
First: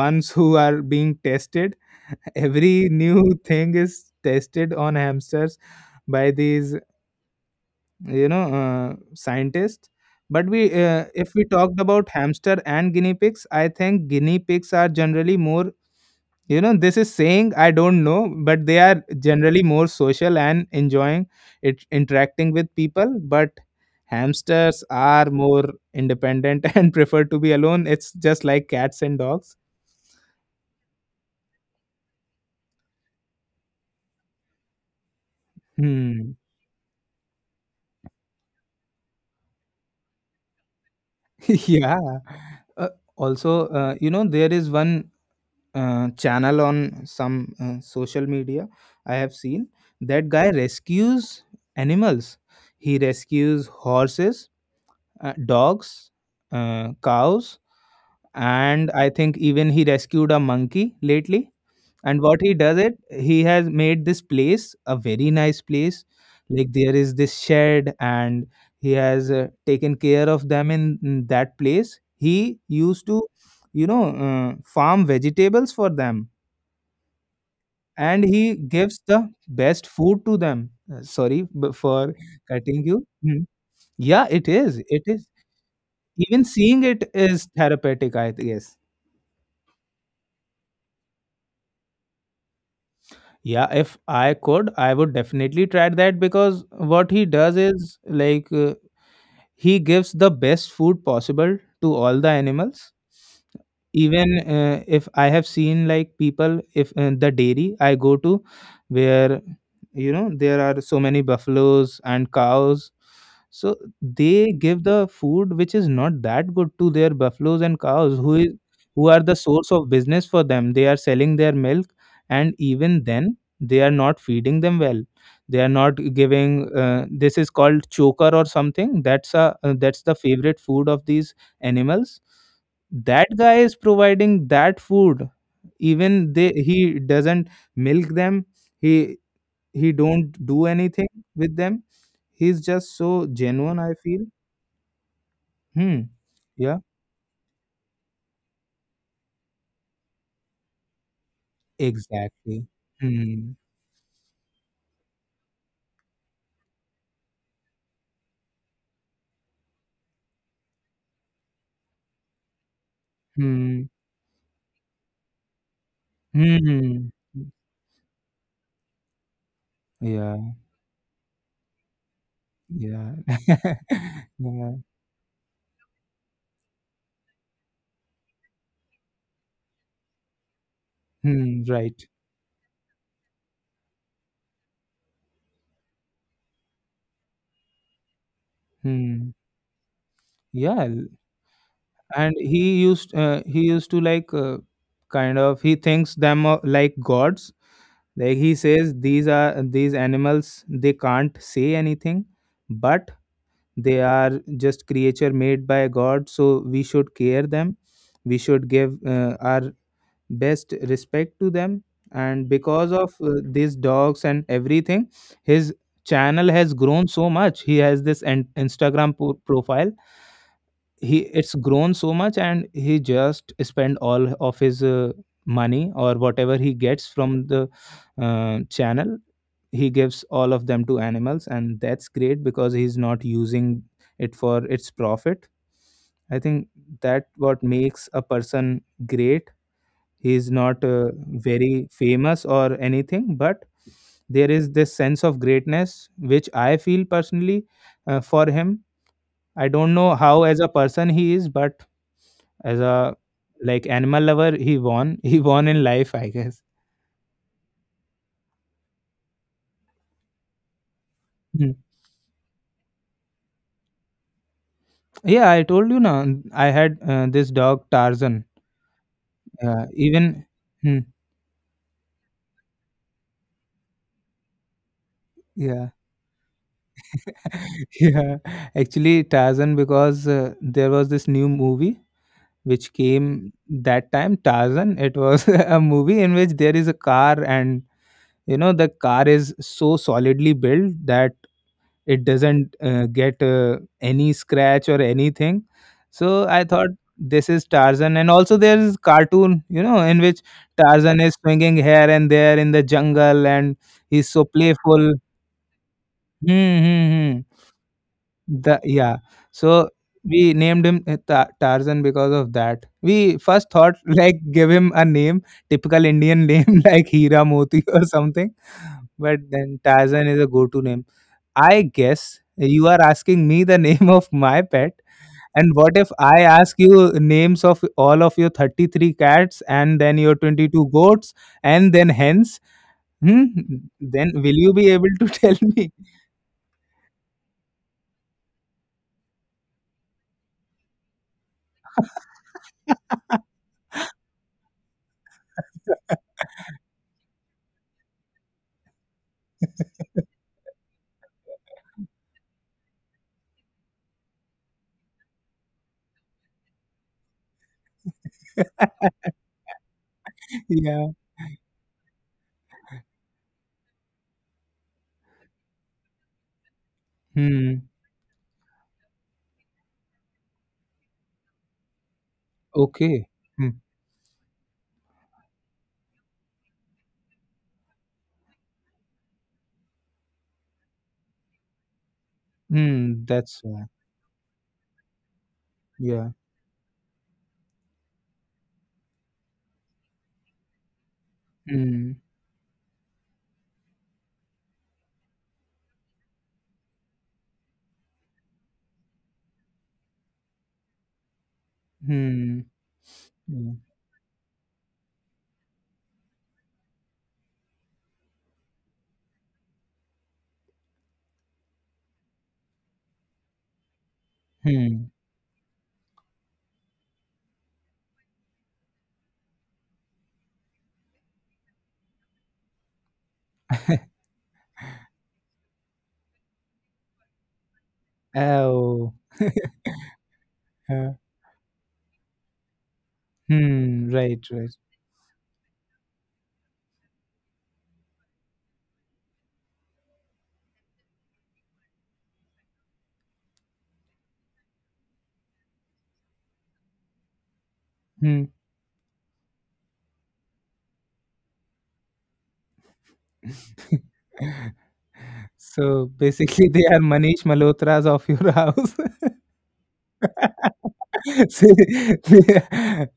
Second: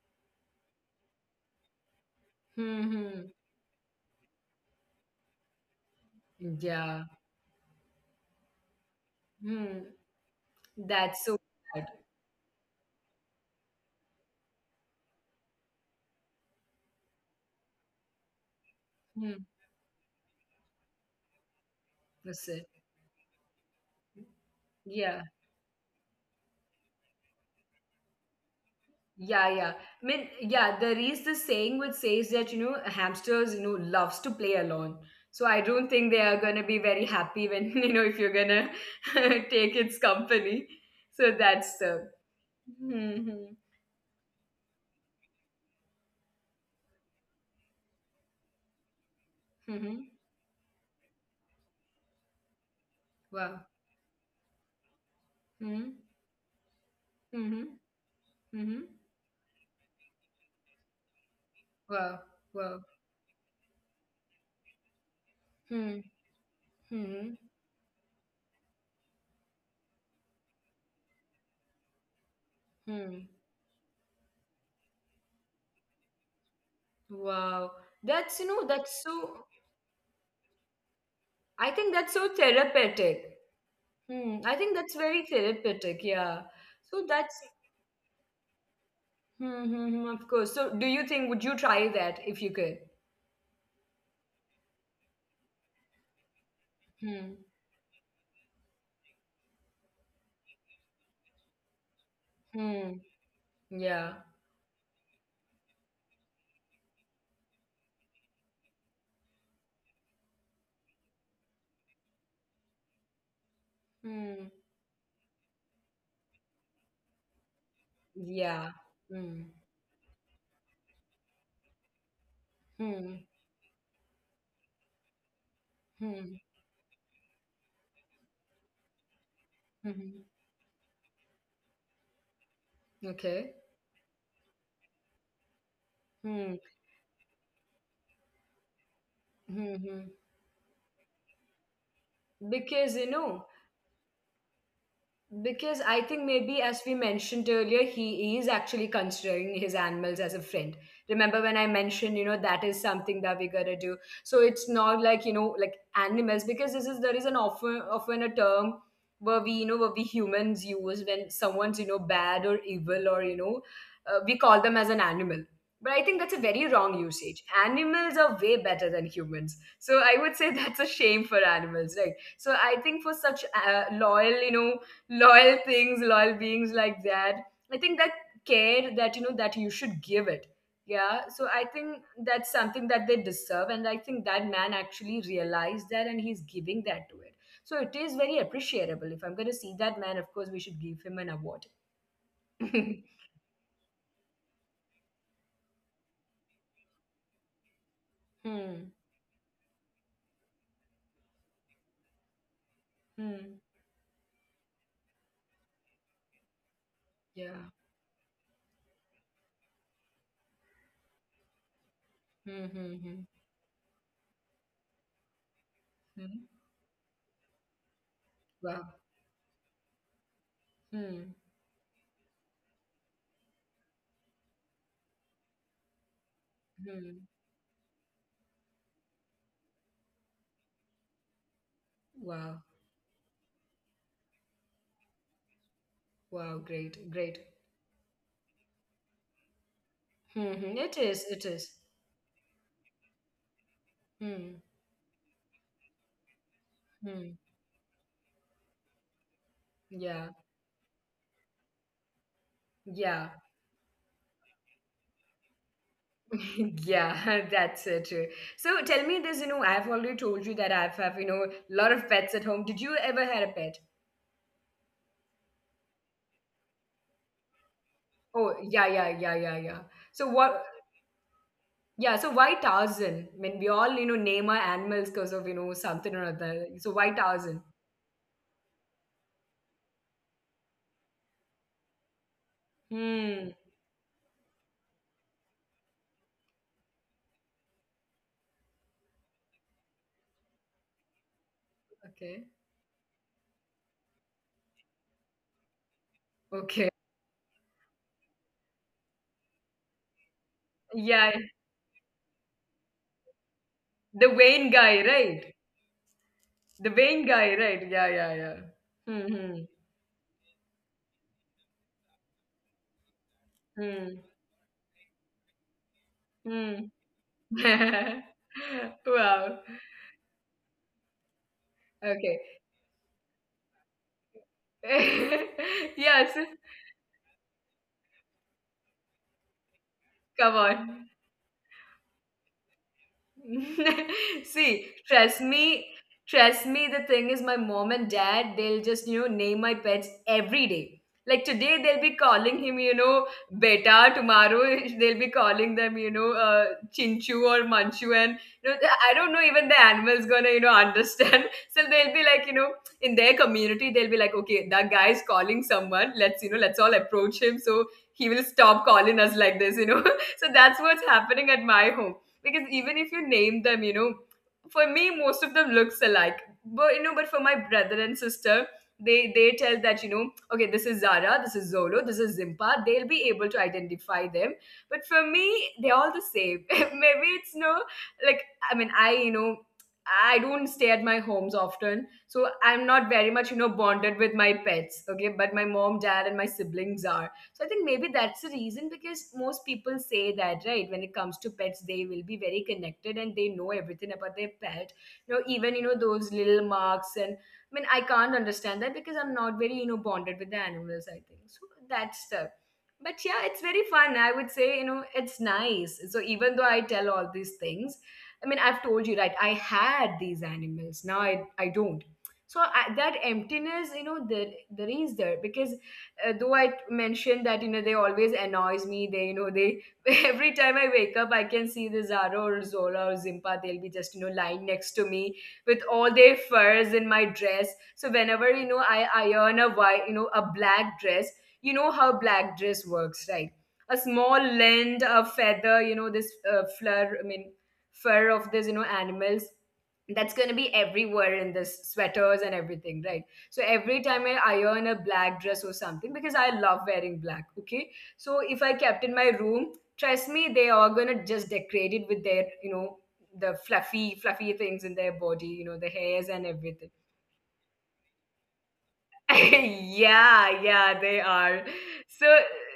ones who are being tested. Every Hmm. new Hmm. thing is tested on hamsters by these, Yeah. you know, Hmm. scientists. But we, That's if so we talked bad. about hamster and guinea pigs, I think guinea pigs are generally more, you know, this is saying, I don't know, but they are Hmm. generally more social and enjoying it, That's interacting it. with people. But hamsters Yeah. are more independent and prefer to be alone. It's just like cats and Yeah. dogs. Yeah. I mean, yeah. There is this saying which says that, hamsters, loves to play alone. So I don't think they Hmm. are gonna be very happy when if you're gonna take its company. So that's the. Yeah. Uh, Hmm. Hmm. Also, you know, there is one channel on some social media I have seen. Hmm. Hmm. That guy rescues animals. He Wow. rescues horses, Hmm. dogs, Hmm. cows, Hmm. Hmm. and I think even he rescued a monkey lately. Wow. And what he does Wow. it, he has made this place a very nice Hmm. place, like there is Hmm. this shed, and he has taken care of them in that place. He used Hmm. to, you know, farm vegetables for them, Wow, and that's, he gives the so. best food to them. Sorry I think that's for so cutting you. therapeutic. Hmm. Yeah, Hmm, it I think is, that's it is. very therapeutic. Yeah. Even seeing So it that's, is therapeutic, I guess. Of course. So do you think would you try that if you could? Yeah, if I could, I would definitely try that, because what he Hmm. does is like, he gives the best food possible to all the animals. Hmm. Yeah. Even, if I have seen, like people, if, the dairy I go to, where, you know, there are so many buffaloes and cows, so Hmm. they give the food which is not that good to their buffaloes and cows, Yeah. who are the Hmm. source of business for them. They are selling their milk, and even Hmm. then they are not feeding them well. They are not Hmm. giving, this is called choker or something, that's a, Hmm. that's the Hmm. favorite food of these animals. That Okay. guy is providing that food. Even they Hmm. he doesn't milk them, he Hmm. he Hmm. don't do anything with them, he's Because just you so know, genuine, I feel. Because I Hmm. think maybe, as Yeah, we mentioned earlier, he is actually considering his animals as a friend. Remember when I mentioned, exactly. that is something Hmm. that we gotta do. So it's not like, like animals, because this is there is an often a term where, we humans use when someone's, bad or evil, or Hmm. We call them as an animal. But I think that's a very Hmm. wrong usage. Animals are way better than humans, so I Yeah, would say that's a shame for animals, right? So I think yeah. for such, loyal, Yeah. Loyal things, loyal beings like that. I think that care that, that you should give it. Yeah. So Hmm, I think right. that's something that they deserve. And I think that man actually realized that and he's giving that to it. So it is very appreciable. If Hmm. I'm gonna see that man, of course we should Yeah. give him an award. And he Hmm. used uh, he used to like, kind of, he thinks them, like gods, like he says Hmm. these are these animals, they can't say anything, but they are just creature made by God, so we should care Yeah. them. We should give, our best respect to them. And Hmm. because Hmm. of, Hmm. These dogs and everything, his Hmm. channel has grown so much. He has this Wow. Instagram profile. He Hmm. It's grown so much, and he just spend all of his, money or whatever he gets Hmm. from the, channel. He gives all of them to animals, and that's great Wow. because he's not using it for its profit. I Wow. think Great. that Great. what makes a person great. Hmm. He's Hmm. not, It is. It is. very famous or anything, but Hmm. there is this sense of greatness which I feel Hmm. personally, for him. I don't know Yeah. how as a person he is, but as a, Yeah. like, animal lover, he won. He won in life, I guess. Yeah, that's true. So tell me this, I've already told you that I've have, Hmm. lot of pets at home. Did you ever had a pet? Yeah, I told you now, I had this dog Oh, Tarzan. yeah, yeah, yeah, yeah, yeah. Yeah, So even. what, Hmm, yeah, so why Tarzan? I mean, we all, name our animals because of, yeah. something or other. So why Tarzan? Yeah. Actually Tarzan, because there was this new movie which Hmm, came that time, Tarzan. It was a movie in which there is a car, and you know the car is so solidly built that it okay. doesn't, get, any scratch or anything. So I Okay. thought this is Tarzan. And also there is cartoon, you know, in which Tarzan Yeah, is swinging here and there in the jungle, and he's the so Wayne guy, playful. right? Hmm, The Wayne hmm, guy, hmm. right? Yeah, yeah, yeah. The, yeah. Hmm, So we named him Tarzan because of that. We first thought hmm, like give him a name, typical Indian name, hmm, like Hira Moti or hmm. something. But Wow. then Tarzan is a go-to name, I guess. Okay. You are asking me the name of my pet. And what if I Yes. ask you names of all of your 33 cats and then your Come 22 on. goats and then hens? Hmm? Then will you be See, able to tell me? Trust me, the thing is my mom and dad, they'll just, name my pets every day. Like today they'll be calling him, beta. Tomorrow they'll be calling them, chinchu or manchu. And, you know, I don't know even the animal's gonna, understand. So they'll be like, in their community, they'll be like, okay, that guy's calling someone. Let's all approach him. So he will stop calling us like this. So that's Yeah. what's happening at my home, because even if you name them, for me most of them looks alike. But for my Hmm. brother and sister, they tell that, okay, this is Zara, this is Zolo, this is Zimpa. They'll Okay. be able to Hmm. identify them. But for me, they're all the same. Maybe it's no, like, I mean, I. I don't stay at my homes often, so I'm not very Hmm. much, That's why. bonded with my pets. Okay, but my mom, dad, and Yeah. my siblings are. So I think maybe that's the reason, because most people say that, right? When it comes to pets, they Hmm. will be very connected and they know everything about their pet. Even, those little marks. And I mean, I can't understand that because I'm not very, bonded with the animals, I think. So that's the. Hmm. But yeah, it's very Hmm. fun. I would say, it's nice. So even though I tell all these things, I mean, I've told you, right? I had these animals. Now I don't. So I, that emptiness, there Hmm. is there because, though I mentioned that, they always annoys me. They you know they every time I wake up I can see the Zara or Zola or Zimpa. They'll be just, lying next to me with all their furs in my dress. So whenever, Oh. I iron a white, a Huh. black dress, you know how black dress works, right? Hmm. A Right. Right. small lint, a feather, this fleur. I mean fur of this, animals that's going to be everywhere in this sweaters and everything, right. So every time I iron a black dress or something, because I love wearing black, okay? Hmm. So if I kept in my room, trust me, they are gonna just decorate it with their, the fluffy, fluffy things in their body, So, the hairs basically, they and are everything. Manish Malhotras of your house. Yeah, yeah, they So, are. So, they,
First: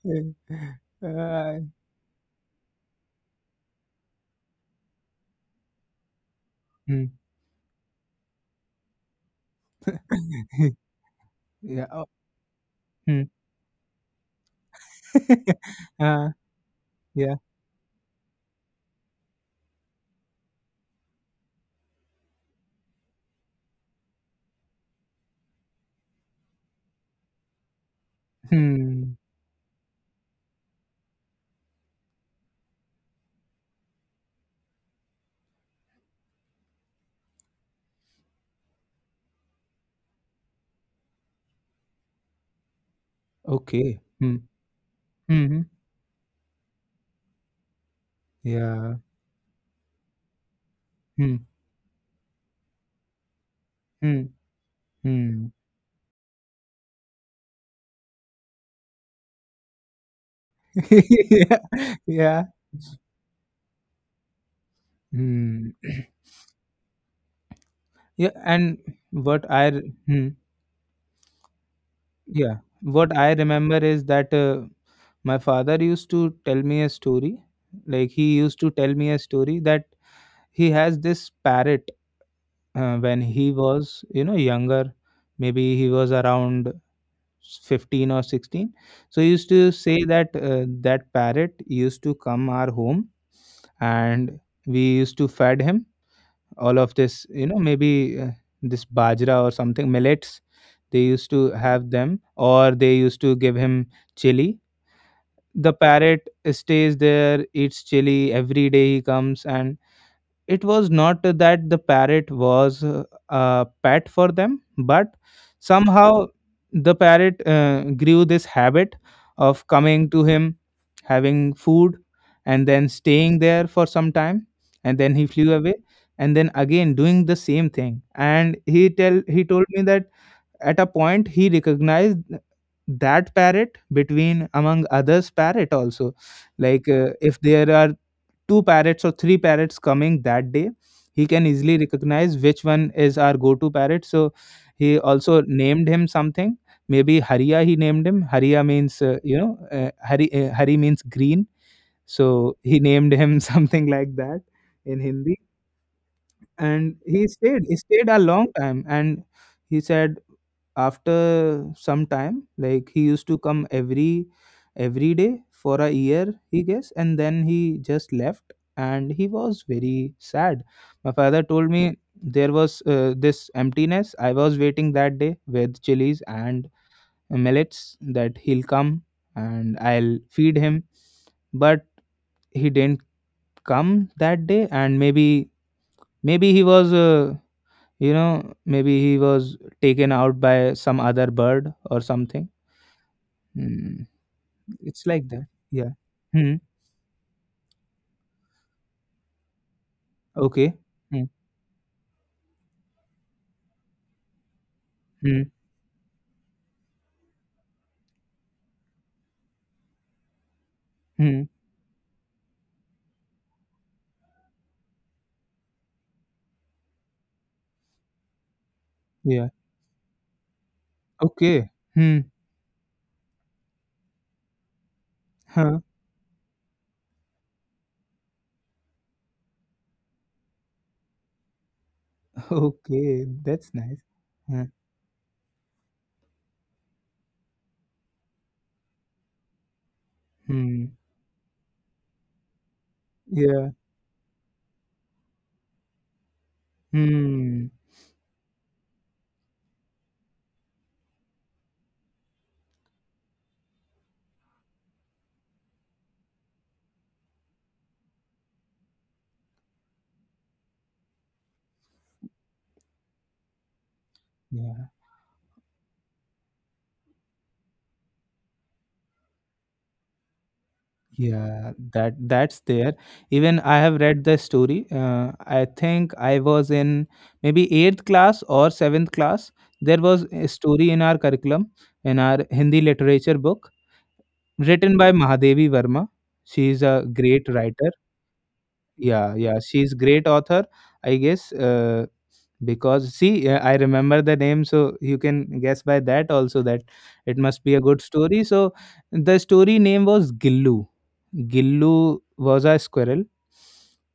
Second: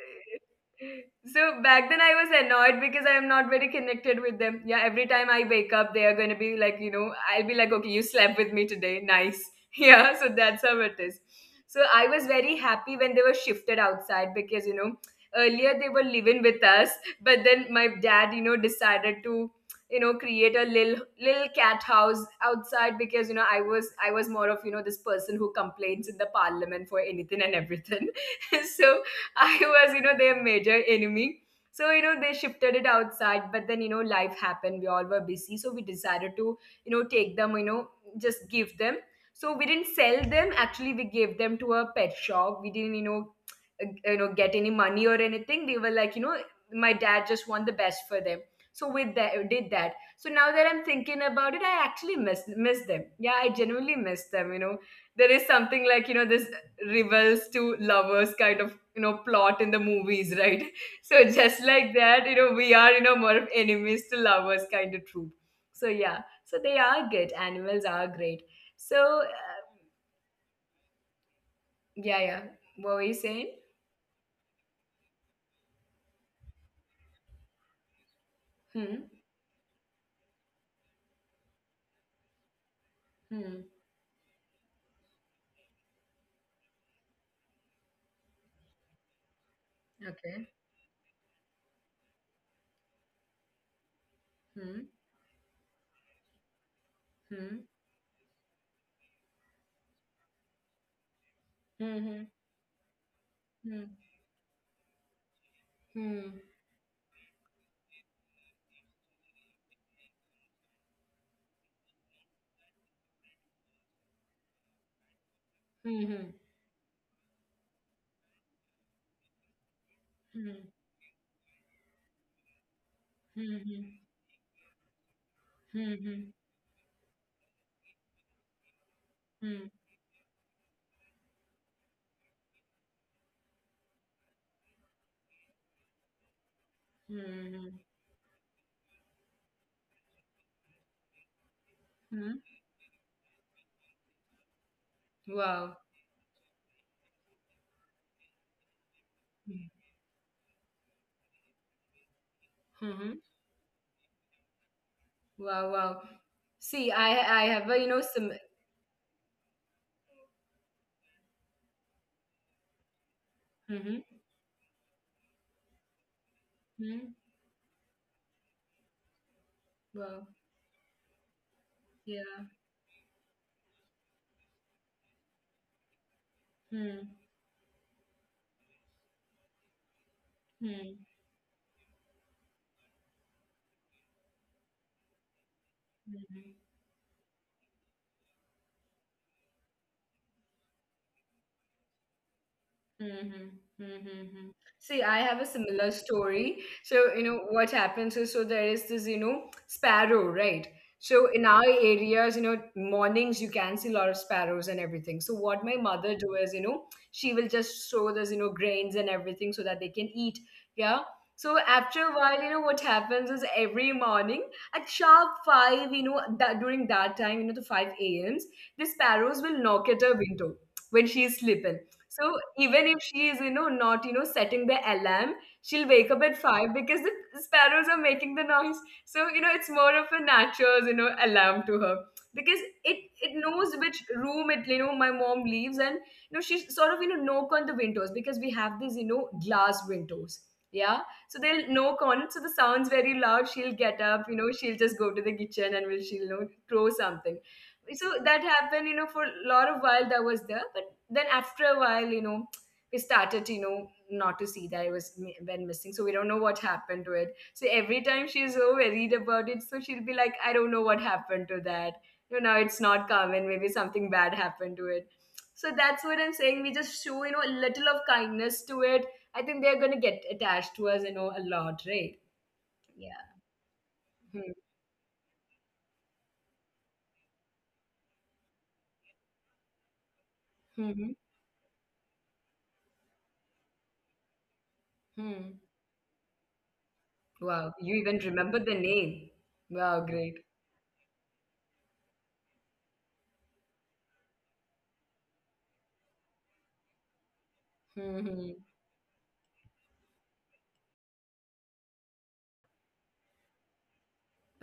uh, so, back then I was annoyed because I am not very connected with them. Yeah, every time I wake up, they are going to be like, hmm. I'll be like, okay, you slept with me today. Nice. Yeah, so that's how it is. So Yeah. Oh, I was very happy when they hmm. were shifted outside, because, earlier they were Uh, living with us, yeah. but then my dad, decided to, create a little cat house outside, because, I was more of, this person who complains in the parliament for anything and everything. So Hmm. I was, their major enemy. So, they shifted it outside, but then, life happened, we all were busy, so we decided to, take them, just give them. So we didn't sell them, actually we gave them to a pet shop. We didn't, Okay. Get Hmm. any money or anything. They were Mhm. like, my dad just want the best for them. So with Yeah. that did that. So now that I'm thinking about it, I Hmm. actually miss them. Yeah, I genuinely miss them, Hmm. There is something Hmm. like, this rivals to lovers kind of, plot in the movies, right. So just like Yeah. that, we are, Yeah. More of enemies to lovers kind of troop. So yeah, Hmm. so they are good, animals are great. Yeah, so and uh, what I r- hmm, yeah, yeah, what were you yeah, saying? what I remember is that, my father used to tell me a story. Like he Hmm. used to tell me a story that he has this parrot, Hmm. when he was, you know, younger. Maybe he was around 15 or 16. So he used to Okay. say that, that parrot used to come our home, Hmm. and we used to fed him all of Hmm. this, you know, maybe this bajra or something, millets. They used to Hmm. have them, or they used to Hmm. give him chili. Hmm. The Hmm. parrot stays there, eats chili every day, he comes, and it was not that the parrot was, a pet for them, but Hmm. somehow the parrot, grew this habit of coming Hmm. to him, having food, and then Hmm. Hmm. staying there for some time, and then he Hmm, flew hmm, away. And then again doing the same thing. And hmm, he told me that at a point, he recognized that parrot between among others parrot also. Like, hmm, hmm. if there are two parrots or three parrots coming that day, he can easily Hmm. recognize which one is our go-to parrot. So he Wow. also named him something, maybe Haria. He named him Haria, means, you know, hari, hari means green. Mm-hmm. So he named him something like that in Wow, Hindi. wow. See, I And have a, he stayed some. he stayed a long time, and he said after some time, like he used to Mm-hmm. come every day for a year, he Mm-hmm. guess, and then he just left, and he was Wow. very sad. My father told Yeah. me, there was, this emptiness. I was waiting that day with chilies Hmm. and millets that he'll come and I'll Hmm. feed him, but he didn't come that day. And maybe Hmm, hmm. maybe he was, you know, maybe he was taken out by some other bird or something. Mhm, mhm, mhm. Hmm. See, I have a It's like similar that. Yeah. story. Hmm. So, what happens is so there is this, sparrow, right? So Okay. in our Hmm. areas, mornings you can see a lot of sparrows and everything. So what my Hmm. mother do is, she will just sow this, grains and everything so that they can eat. Yeah. So after Hmm. a while, what happens is every morning at sharp five, that during that time, the five a.m.s, the sparrows will knock Yeah. at her window when she is sleeping. Okay. So Hmm. even if she is, not, setting the alarm, she'll wake Huh. up at five because the sparrows are making the noise. So, it's more of a natural, alarm to her. Because it Okay. knows which That's nice. room Huh. my mom leaves, and she sort of, knock on the windows because we have these, glass windows. Yeah. Hmm. So they'll knock on it. So the sound's very loud. She'll get Yeah. up, she'll just go to the kitchen, and will she'll throw something. Hmm. So that happened, for a lot of while that was there. But then after a while, we started, not to see that. It was went missing, so we don't know what happened to it. So every time she's so worried about it, so she'll be like, I don't know what happened to that. Now it's not common, maybe something bad happened to it. Yeah. So that's what I'm saying. We just show, a little of kindness to it. I think they're going to get attached to us, a lot, Yeah. right? That's Yeah. there. Even I have Hmm, read the story. I think I was in maybe eighth class or seventh class. There was a hmm. story in our curriculum, in our Hindi literature book, written by Hmm. Mahadevi Verma. She is a Wow, great you even writer. remember the name. Yeah, Wow, yeah, great. she's great author, I guess. Because see, I remember the name, so you can guess by that also that it must be a good Hmm. story. So the story name was Gillu. Gillu was a squirrel.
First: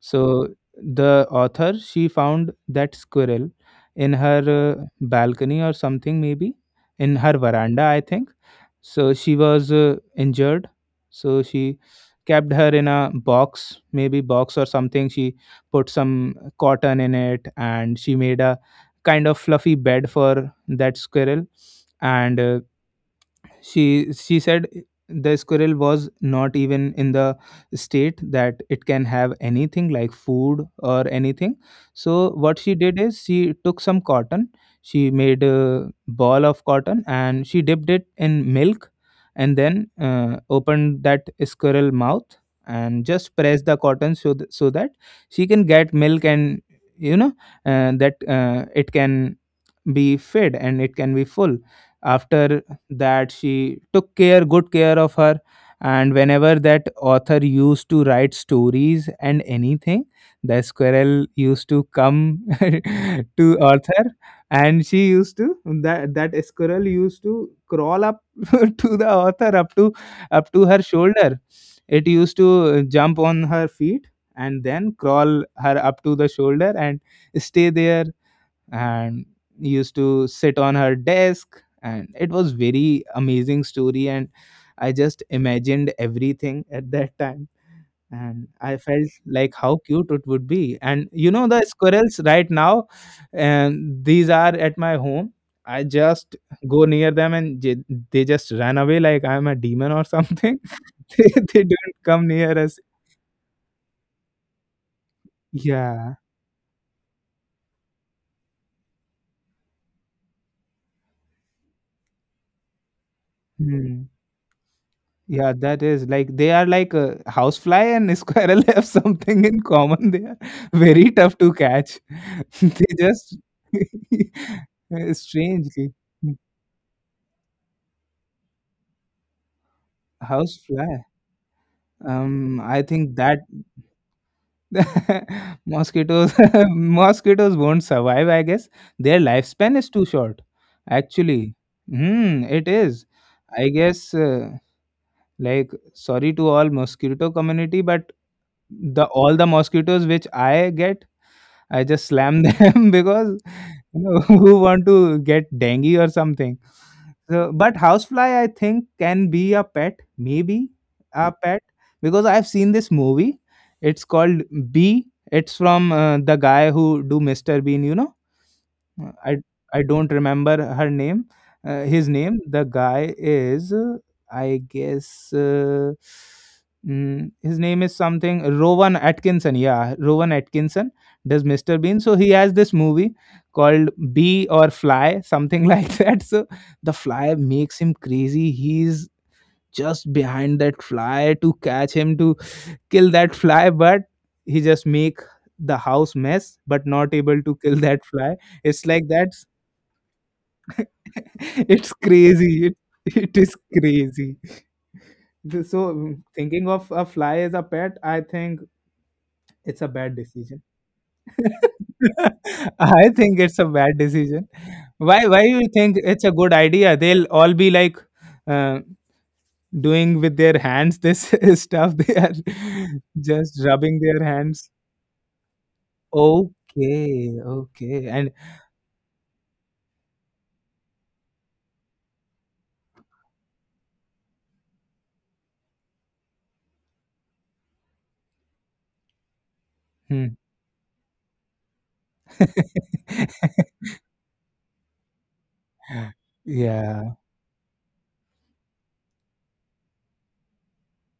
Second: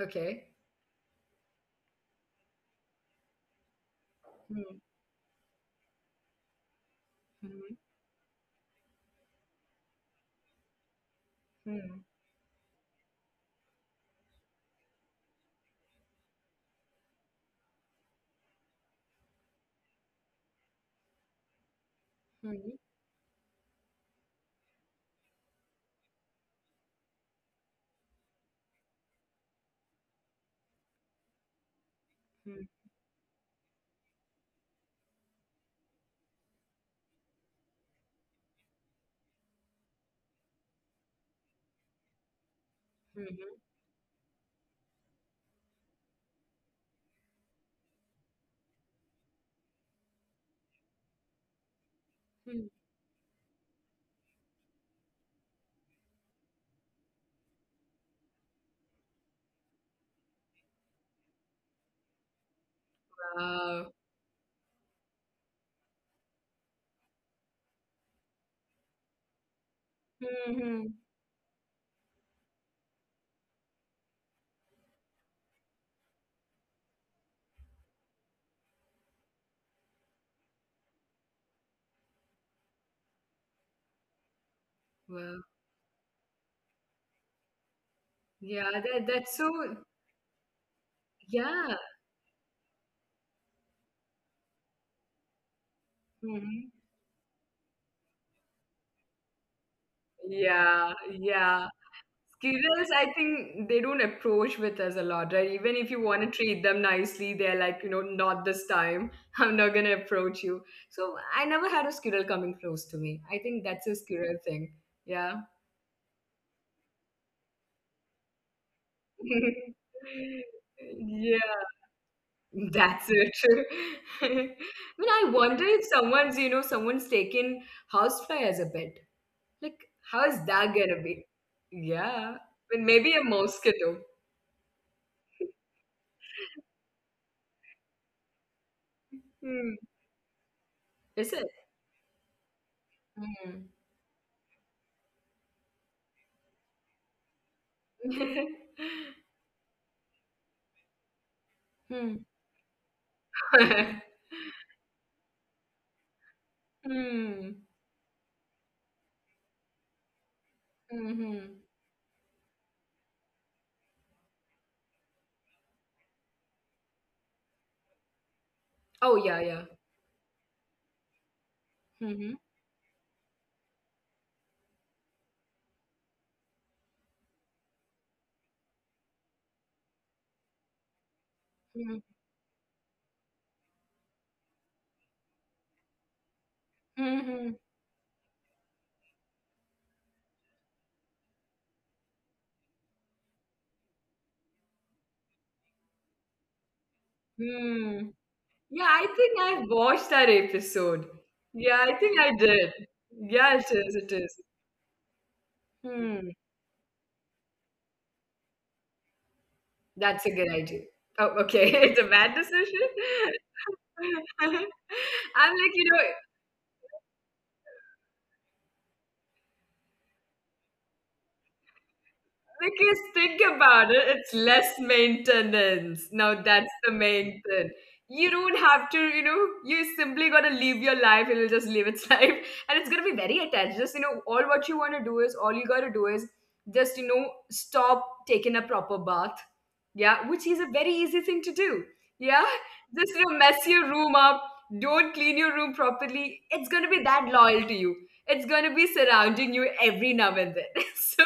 So the author, she found that squirrel in her, Hmm, balcony or something, maybe in her hmm, veranda, I think. So she was, injured. So she hmm, kept her in a box, maybe box or something. She put some cotton in it, and she made a kind of fluffy bed for that squirrel, and hmm, she said the squirrel was not even in the state that it can have anything like food or anything. So what hmm, she did is she took some cotton. She made a ball of cotton and she dipped it in milk, and then opened that squirrel mouth and just hmm, pressed the cotton so, so that she can get milk, and you know that it can be fed and it can be full. After hmm. that she took care good care of her, and whenever that author used to write stories and anything, the squirrel used to come to Wow. author. And she used to, that squirrel used to crawl up to the author, up to her Hmm. shoulder. It used to jump on her feet and then crawl her up to the shoulder and stay there and used to sit on her desk. And it was very amazing story, and I just Wow. imagined everything at that time. And Yeah, I felt that's like so. how cute it would be. And the Yeah. squirrels right now and these are at my home, I just Hmm. go near them and they just run away like I'm a demon or something. Yeah, They yeah. don't come near us. Squirrels, I think they don't approach with us a lot, right? Even if you Yeah. want to treat them nicely, they're like, not this time. I'm not gonna approach you. So I never had a squirrel coming close to me. I think that's a Hmm. squirrel thing. Yeah. Yeah, that is like they are like a housefly and a squirrel have something in Yeah, common. They are very tough to catch. They that's it. just I mean, I wonder strange. if someone's taken housefly as a pet. Like, how is that gonna Housefly. be? Yeah, I mean, I maybe think a that mosquito. mosquitoes mosquitoes won't survive. I guess their Hmm. lifespan is too short. Is it? Actually, it is. Hmm. I guess, like, sorry to all mosquito community, but the all the mosquitoes which I get, I just Hmm. slam them because who want to get dengue or something. Hmm. So, but housefly, I think, can be a pet, maybe a Hmm. pet, because I've seen this movie. It's called Bee. It's from the guy who do Mr. Bean, Oh, uh, yeah, I yeah. I don't remember her name, his Hmm. name. The guy is, I guess, his name is something Rowan Atkinson. Yeah, Rowan Atkinson does Mr. Bean. So he has this movie called Bee or Fly, something like that. So the fly Hmm. makes him crazy. He's just behind that fly to catch him, to kill that fly, but he just make the house mess, but not able to kill that Hmm. fly. Yeah, It's I like that. think I watched that episode. Yeah, I It's think I crazy. did. It Yeah, is it is. It is. crazy. So, Hmm, thinking of a fly as a pet, I think it's a bad that's a good decision. idea. Oh, okay. It's a bad decision. I think it's a bad I'm decision. Why? Why like, you you know, think it's a good idea? They'll all be like uh, doing with their hands this stuff. They are Because think just about it, rubbing their it's less hands. maintenance. Now that's the main Okay, thing. okay. You And don't have to, you simply gotta live your life, it'll just live its life. And it's gonna be very attached. Just, all what you wanna do is all you gotta do is just, stop taking a proper bath. Yeah, which is a very easy thing to do. Yeah. hmm. Just, mess your room up, don't clean your room properly. It's gonna be Yeah. that loyal to you. It's gonna be surrounding you every now and then. So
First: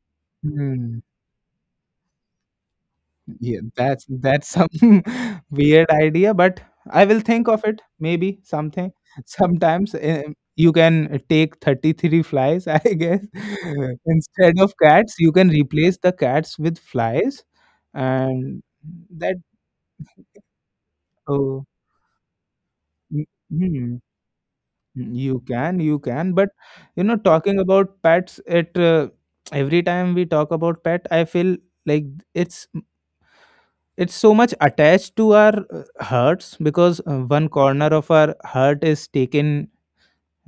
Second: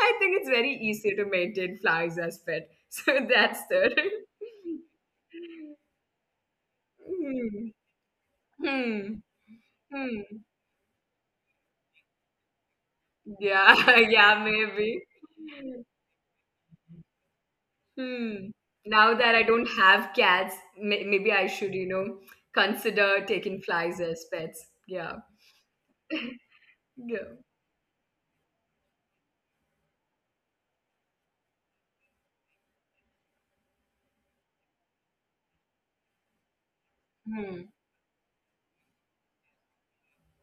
I think it's very Hmm. easy to maintain flies as pet. So Yeah, that's the. that's some weird idea, but I will think of Hmm. it. Maybe something. Hmm. Sometimes, Hmm. you can take 33 flies, I guess. Yeah. Yeah. Instead of Maybe. cats, you can replace the cats with flies, Hmm. and Now that that I don't have cats, maybe I oh, should, consider mm, taking mm, flies as pets. Yeah. you can. But you know, Yeah. talking about pets, it every time we talk about pet, I feel like it's it's so much attached to our hearts, because one Hmm. corner of our heart is taken,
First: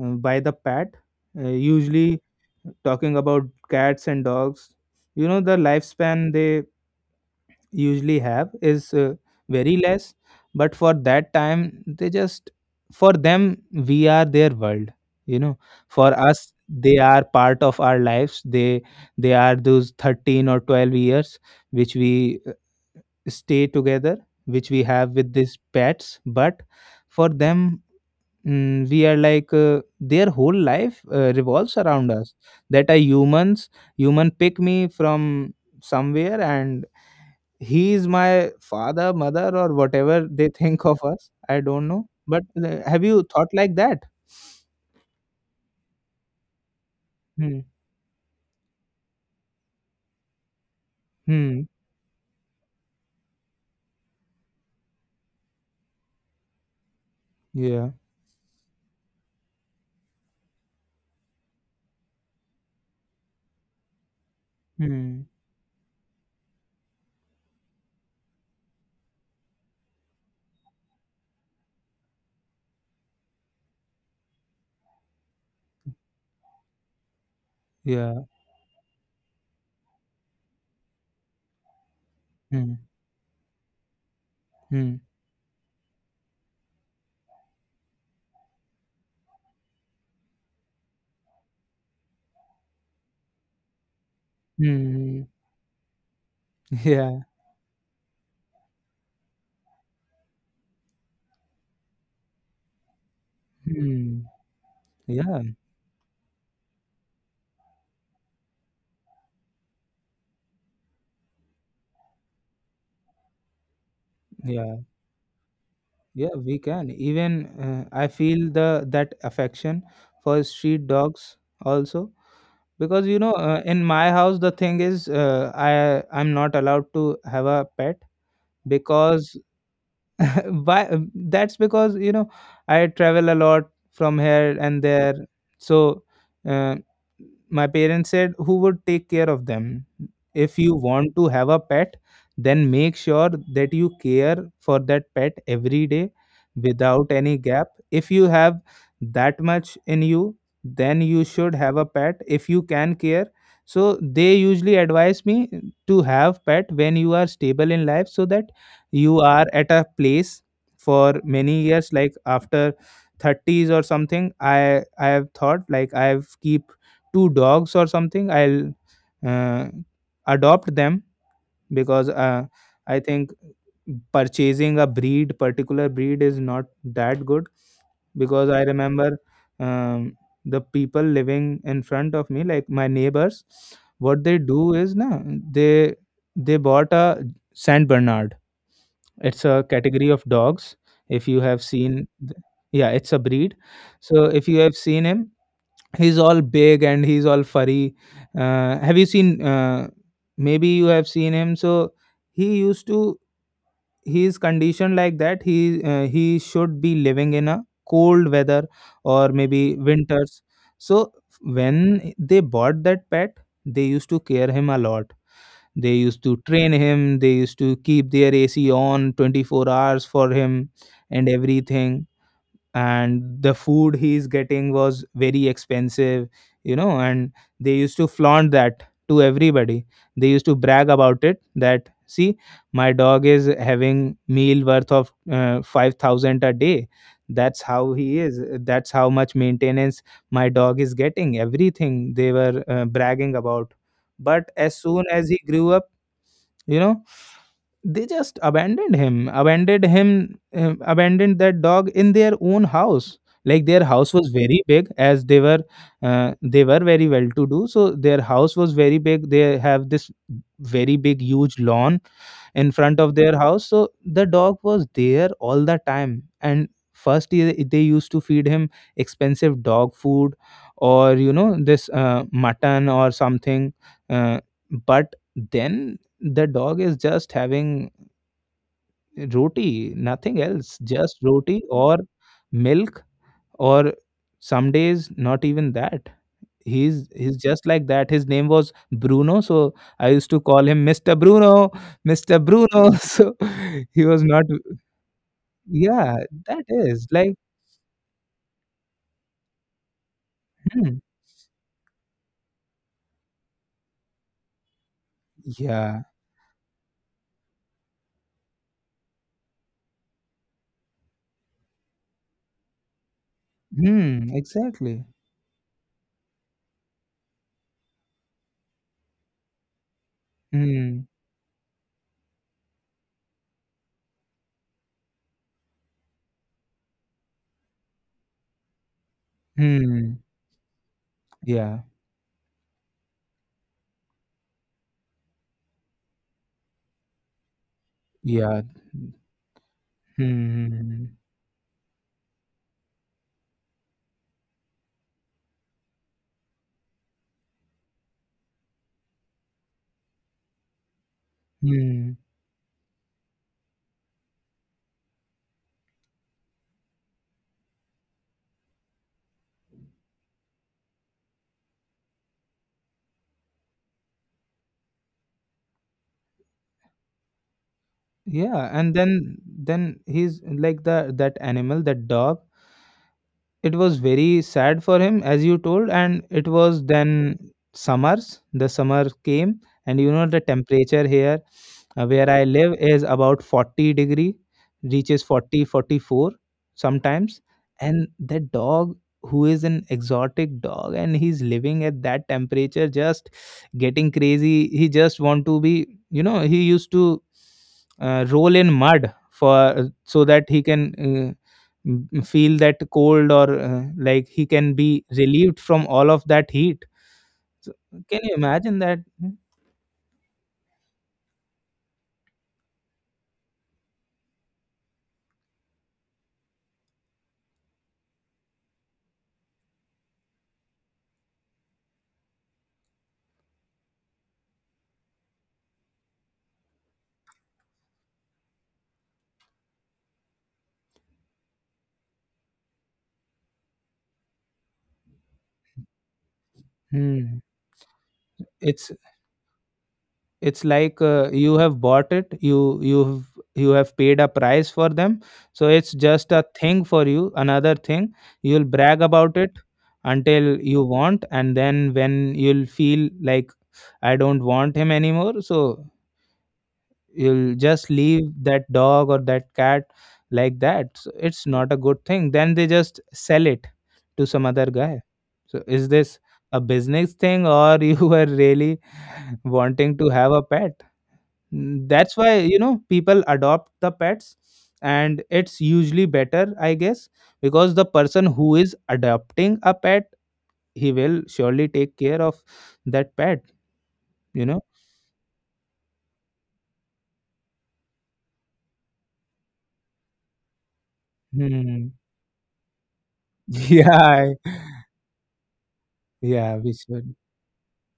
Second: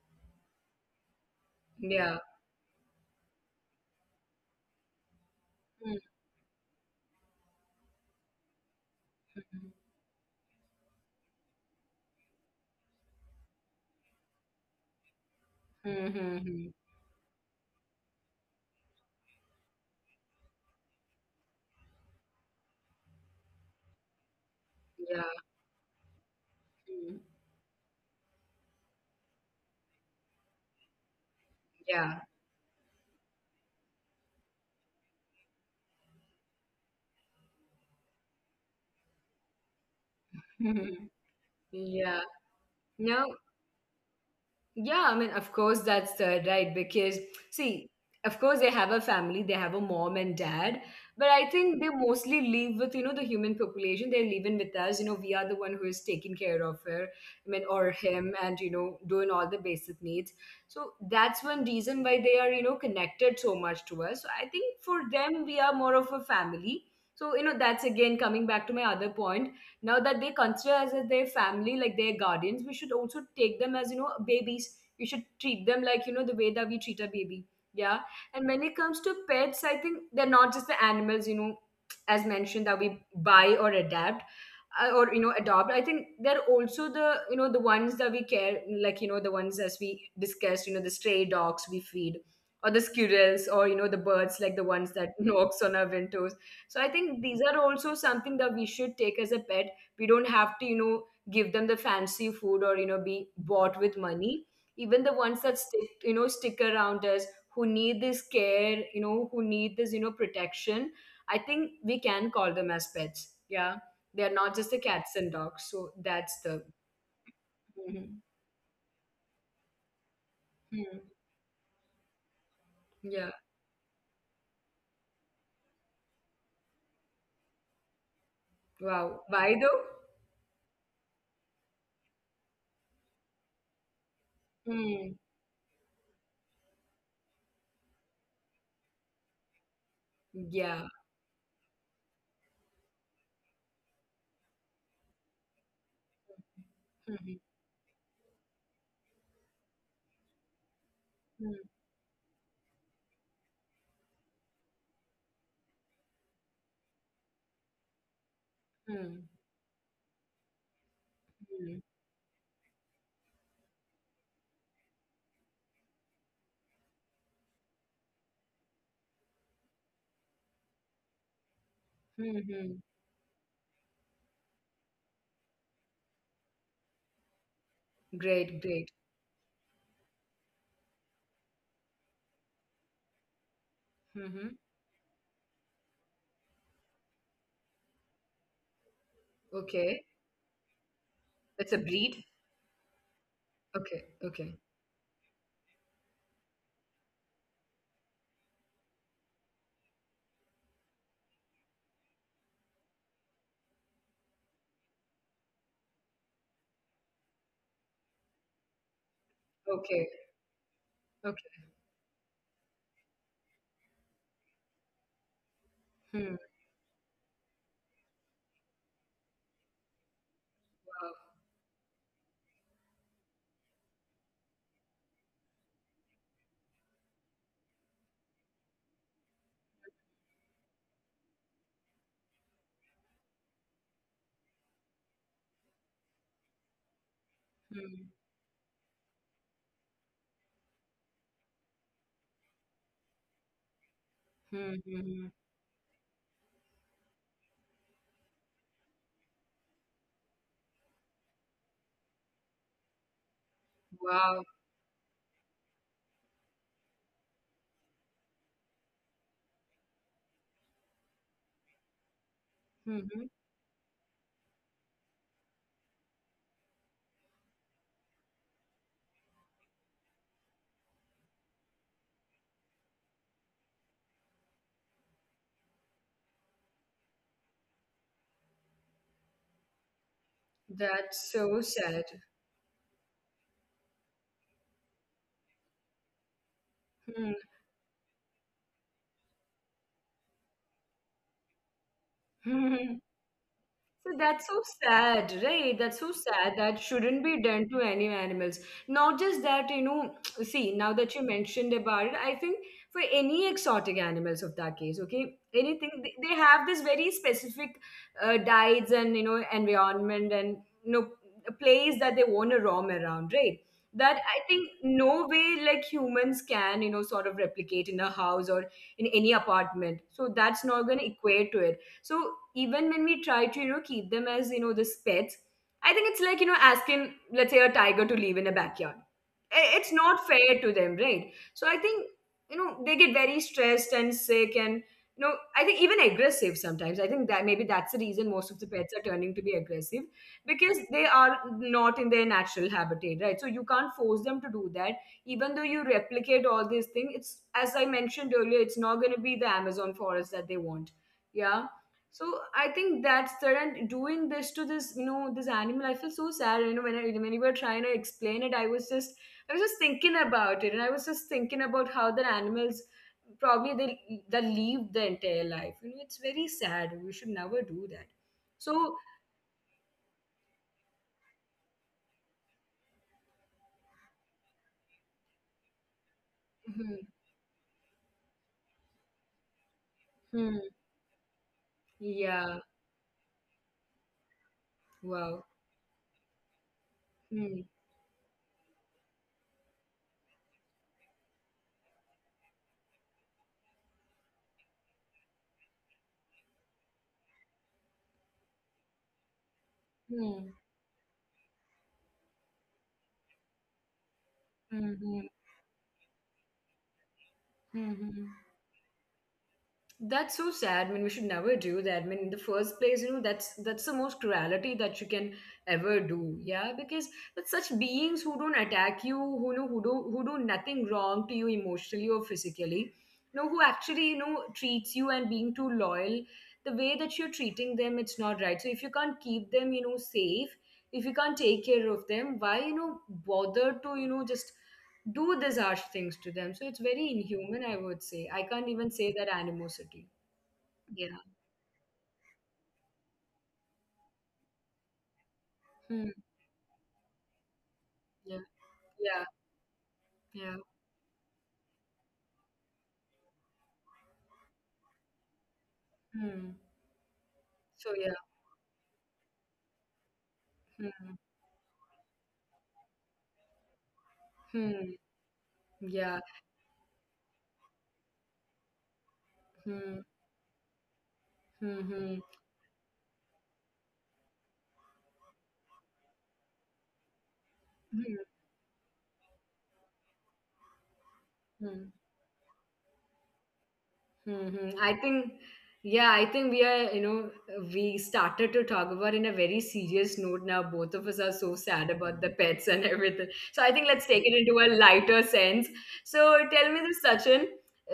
by the pet, Yeah. usually. Talking about cats and dogs, the Hmm. lifespan they usually have is Hmm. very less, but for that time they just, for them we are their world you know Hmm. for Hmm. us, Hmm. they are part of our lives. They are those 13 or 12 years which we stay together, which we have Yeah. with these pets, but Hmm. for them, we are like their whole life revolves around Yeah. us, that are humans. Human pick me from somewhere, and he is my father, mother, or whatever they think of us. I don't know, Yeah. but have you No. thought like that? Yeah, I mean, of course, that's right. Because, Hmm. see, of course, they have a family, they have a mom and dad, but I Hmm. think they mostly live with, the human population. They're living with us. We are the one who is taking care of her, I mean, Yeah. or him, and, doing all the basic needs. So that's one reason why they are, connected so much to us. So I think for Hmm. them, we are more of a family. So, that's again coming back to my other point. Now that they consider us as their family, like their guardians, we should also take them as, babies. We should treat them like, the way that we treat a baby. Yeah. Yeah. And when it comes to pets, I think they're not just the animals, as mentioned, Hmm. that we buy or adapt, Hmm. or adopt. I think they're also the, the ones that we care, like the ones, as we discussed, the stray dogs we feed, or the squirrels, or the birds, like the ones that Hmm. knocks on our windows. So I Yeah. think these are also something that we should take as a pet. We don't have to, give them the fancy food, or be bought with Hmm. money. Even the Yeah. ones that stick you know stick around us, who need this care, who need this, protection. I think we can call them as pets. Yeah. They're not just Yeah. the cats and dogs. So Yeah, that's we the. can. Even I Mhm. feel the that affection for street Mhm. dogs also, because Yeah. In my house the thing is, I'm not allowed to have a pet Wow, because, why though? why? That's because I travel a lot from here and there. Mm. So, uh, my parents said, who would take care of them? If you Yeah. want to have a pet, then make sure that you care for that pet every day without any Mhm. gap. If you have that much in you, then you should Mm. have a pet if you can care. So they usually advise me to have pet when you are stable in life, so that you Mm. are at a place for many Mm. years, like after 30s or something. I have thought like I have keep two dogs or something. I'll uh, adopt them, because Mhm. I think purchasing a breed particular breed is not that good. Because I Great, great. remember, um, the people living in front of me, like my neighbors, what they Hmm. do is, na, they they bought a Saint Bernard. It's a Okay. category of dogs. If you have It's a seen, breed. yeah, it's a breed. Okay, So if okay, you have seen him, he's all big and he's all furry. Have you seen? Maybe you have seen him. So he used to. He's conditioned like that. He should be living in a cold weather, or maybe okay. winters. So Okay. when they bought that pet, they used to care him a lot. They used Hmm. to train him. They used to keep their AC on 24 hours for him Wow. and everything. And the food he's getting was very expensive, and they used to flaunt that to everybody. They used to brag about it that, see, my dog is having meal worth of 5,000 a day. That's how Hmm. he is, that's how much maintenance my dog is getting. Everything they were, bragging about. But Hmm. as Hmm. soon Hmm. as he grew up, you know they just abandoned him, abandoned that dog in their own house. Like their house was Wow. very big, as they were very well to do. So their house was very big, they have this very big, huge lawn in Hmm. front of Hmm. their house. So the dog was there all the time. And first, they used to feed him expensive dog food, or this mutton or something, uh, but then the dog is just having roti, nothing else, just That's so roti or sad. milk, or some days not even that. he's Hmm. he's just like that. His name was Bruno, so I used to call him Mr. Bruno. Mr. Bruno. So he So was not. that's so sad, right? That's so Yeah, sad. that That is shouldn't like. be done to any animals. Not just that, see, now Hmm. that you mentioned about it, I think for any exotic animals of that case, okay, anything, Yeah. They have this very specific diets and, environment and, you know, a place that they want to roam around, right? That, Hmm, I think, exactly. no way like humans can, sort of replicate in a house or in any apartment. So that's not going to Hmm. equate to it. So even when we try to, keep them as, this pets, I think it's like, asking, let's say, a tiger to live in a backyard. It's Hmm. not fair to them, right? So I Yeah. think, they get very stressed and sick, and, I think even aggressive sometimes. I think that maybe that's the reason most of the Yeah. pets are turning to be aggressive Hmm. because they Hmm. are not in their natural habitat, right? So you can't force them to do that. Even though you replicate all these things, it's, as I mentioned earlier, it's not going to be the Amazon forest that they want. Yeah. Hmm. So I think that's that, and doing this to this, this animal, I feel so sad. You know, when I when you were trying to explain it, I was just thinking about it, and I was just thinking about how the animals probably they leave the entire life. You know, it's very sad. We should never do that. Yeah. And So then he's like, the that animal, that dog. It was very sad for him, as you told, and it was hmm, then summers. The summer came, and the hmm, temperature here, where I yeah. live, is about 40-degree, reaches Wow. 40 44 sometimes. Hmm, And that dog, who is an exotic dog, and he's living at that temperature, just getting crazy. He just want to be, he used to roll in mud for, so that hmm, he can feel that cold, or like he can be hmm, relieved from all of that heat, so, hmm, hmm, can hmm. you imagine that? That's so sad. I mean, we should never do that. I mean, in the first place, that's the most cruelty that you can ever do. Yeah, because it's such beings who don't attack you, who do nothing wrong to you emotionally or physically. You know, who actually treats you and being too loyal. The way that you're treating them, it's not right. So if you can't keep them, safe, if you can't take care of them, why bother to just do these harsh things to them. So it's very Hmm. inhuman, I would say. I can't even it's say that animosity. it's like, Yeah. You have bought it. You have paid a price for them, so it's Hmm. just a thing for you, another thing Yeah. you'll brag Yeah. about it Yeah. until you want. And then when you'll feel like, I don't want him anymore, so Hmm. you'll just So yeah. leave that dog or that cat like that. So Hmm. it's not a good thing. Then they just sell it to some other Hmm. guy. So, is this Yeah. a business thing, or you were really wanting Hmm. to have a pet? Hmm. That's Hmm. why people adopt the pets, and it's usually better, I guess. Because the person Hmm. who is adopting a pet, he will surely Hmm. take care of that pet you know Mm-hmm. I think, yeah, I think we are, you know, we started to talk about in a very serious note now. Both of us are so hmm. sad about the pets and everything. So I think let's take Yeah. it into a lighter sense. So Yeah, we tell me this, should. Sachin.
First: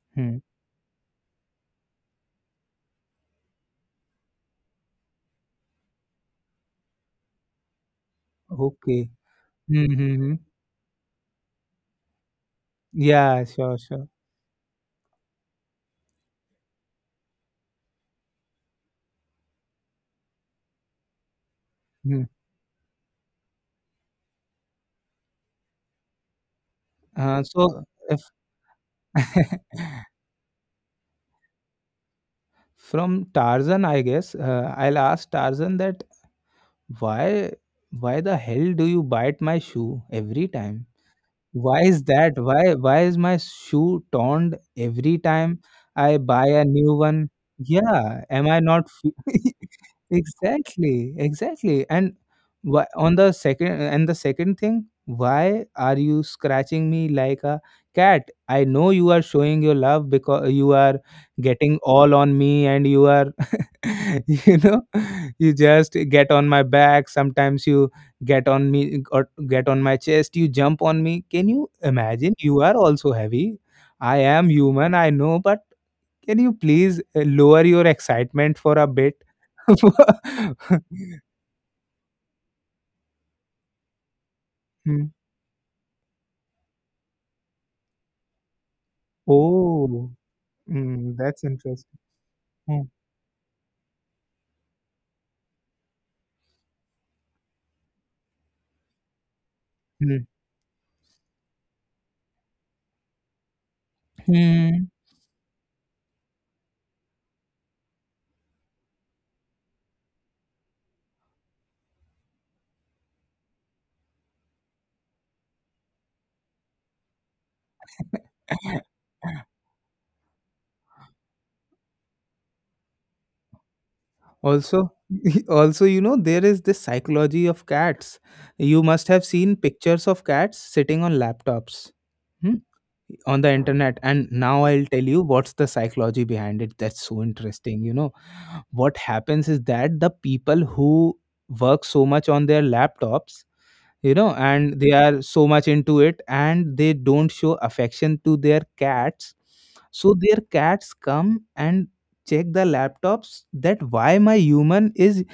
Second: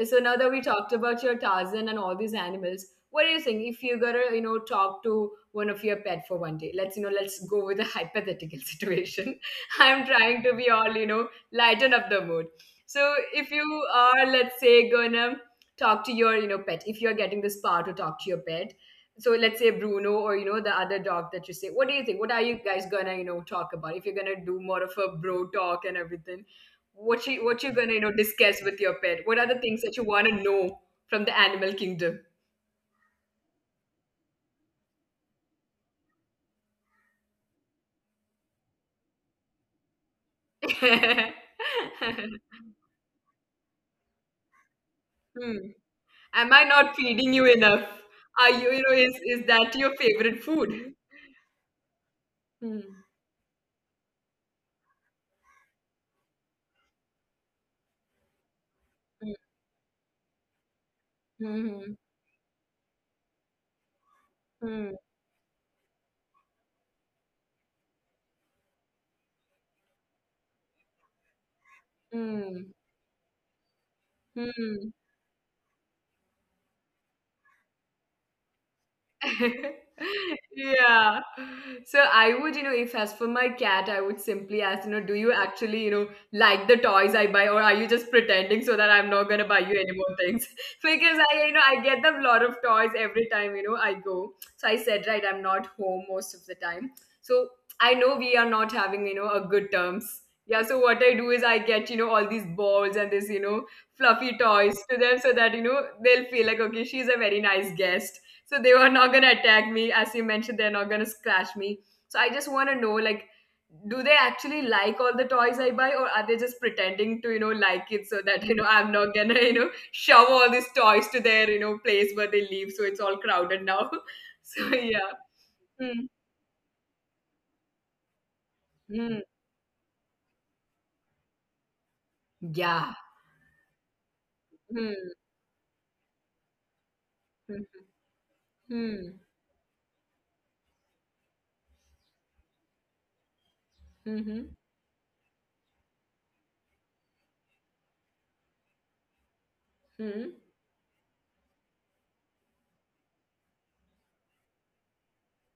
So now Hmm. that we talked about your Tarzan and all these animals, what do you think if you gotta, talk to one of your pet for one day? Let's go with a hypothetical Okay. situation. Mhm, I'm mhm. trying to be all, lighten up the mood. So Yeah, if sure, you sure. are, let's say, gonna talk to your pet, if you're getting this power to talk to your pet, so let's say Bruno, or the other dog that you say, what do you think, Mhm. what are you guys gonna talk about? If you're gonna do more of a bro talk and everything, what you're So, gonna if discuss with your pet, what are the things that you want to know from the animal kingdom? from Tarzan, I guess, I'll ask Tarzan that why why the hell do you bite my shoe every time? Hmm. Why is that? Why is my shoe torn every time I Am I buy a not new feeding you one? enough? Yeah, Are am you, I you know not is that your favorite food? Exactly, exactly. And Hmm. why, on the second thing, why are you scratching me like a cat? I know you Hmm. are showing your love because you are Hmm. getting all on me, and you are you Hmm. know you just get on my back sometimes. You get on me or get on my chest. You jump on me. Can you imagine, Hmm. you are also heavy? I am Hmm. human, I know, but can you please lower your excitement for a bit? Yeah. So I would, if as for my cat, I would simply ask, do Hmm. you actually, like the toys I buy, or are you just pretending so that I'm not gonna buy you any more Oh. things? Because Hmm, that's I get them interesting. a lot of toys Hmm, every time, I go. So I said, right, I'm not home most of the time. So I know we are not having, a good terms. hmm, Yeah, so what I do is I get, all these balls and this, fluffy toys to hmm. them so that, they'll feel like, okay, she's a very nice guest, so they were not gonna attack me as you mentioned, they're not gonna scratch me. So I just want to know, like, do they actually like all the toys I buy, or are they just pretending to, like it, so that I'm not gonna, shove all these toys to their, place where they live, so it's all crowded now. So yeah. Also, Hmm. also, you know, there is this psychology of cats. You Hmm. must have seen pictures of cats sitting on laptops hmm, Yeah. on the internet. And now I'll Hmm. tell you what's the psychology behind it. That's so Hmm. interesting. You know, what Hmm. happens is that the people who work so much on their laptops, you Hmm. know, and they are so much into it and they don't show affection to their cats. Hmm. So their cats come and check the laptops that why my human is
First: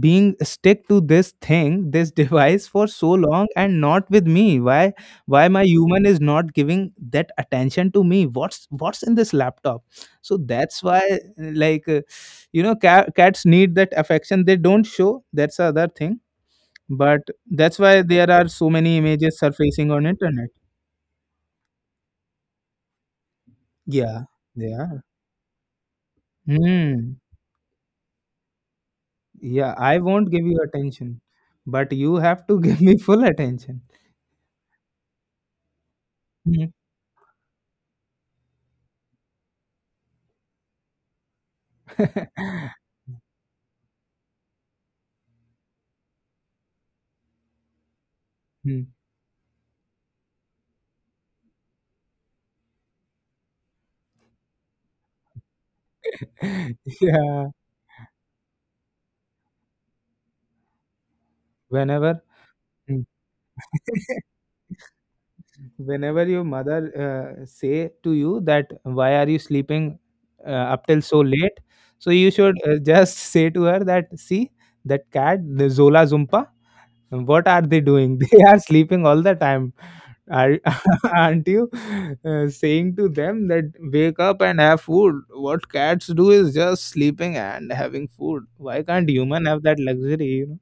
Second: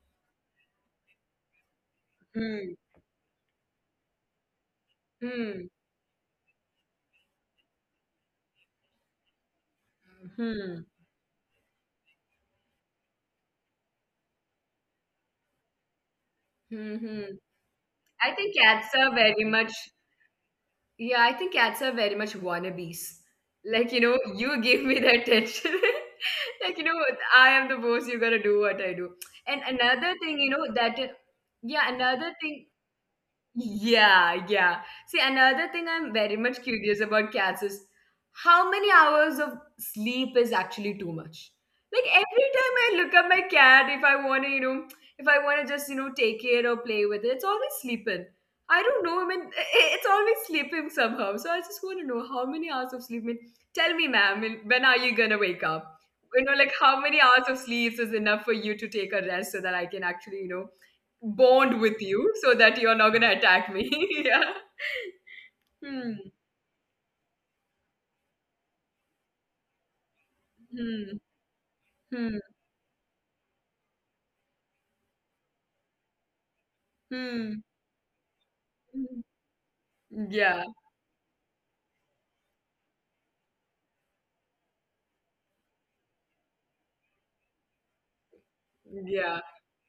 being stick to this thing, this device, Hmm. for so long and not with me. why Hmm. why my Hmm. human is not giving that attention to me? What's in this laptop? So that's Hmm. why, like uh, you know, cats need that affection. They don't show. That's the other thing. Hmm. But hmm. that's why there I are think so cats many are images very much. surfacing on internet. Yeah, I think cats are very much wannabes. Like, Yeah, you they give me are. that attention. Like, Hmm. I am the boss, you gotta do what I do. And Yeah, I another won't thing, give you attention, but yeah, you another have to thing, give me full attention. yeah, yeah. See, another thing I'm very much curious about cats is how many hours of sleep is actually too much. Like every time I look at my cat, if I want to, you know, if I want to just, take it or play with it, it's always sleeping. Hmm. I don't know. I mean, it's always sleeping somehow. So I just want to know how many hours of sleep. I mean, tell me, ma'am, I mean, when are you gonna wake up? You know, like, Yeah, how many hours of sleep is enough for you to take a rest so that I can actually, whenever. bond with Mm. you so that you're not gonna attack me. Yeah. Whenever your mother Hmm. Say to you that why are you sleeping up till so late, Hmm. so you should Hmm. just say to her that, see, that cat, the zola zumpa, what are they doing? Hmm. They are sleeping all the time. Hmm. Are, Yeah. aren't you saying to them that wake up and have food? What cats do is just sleeping and having food. Why can't human have that Yeah. luxury, you know?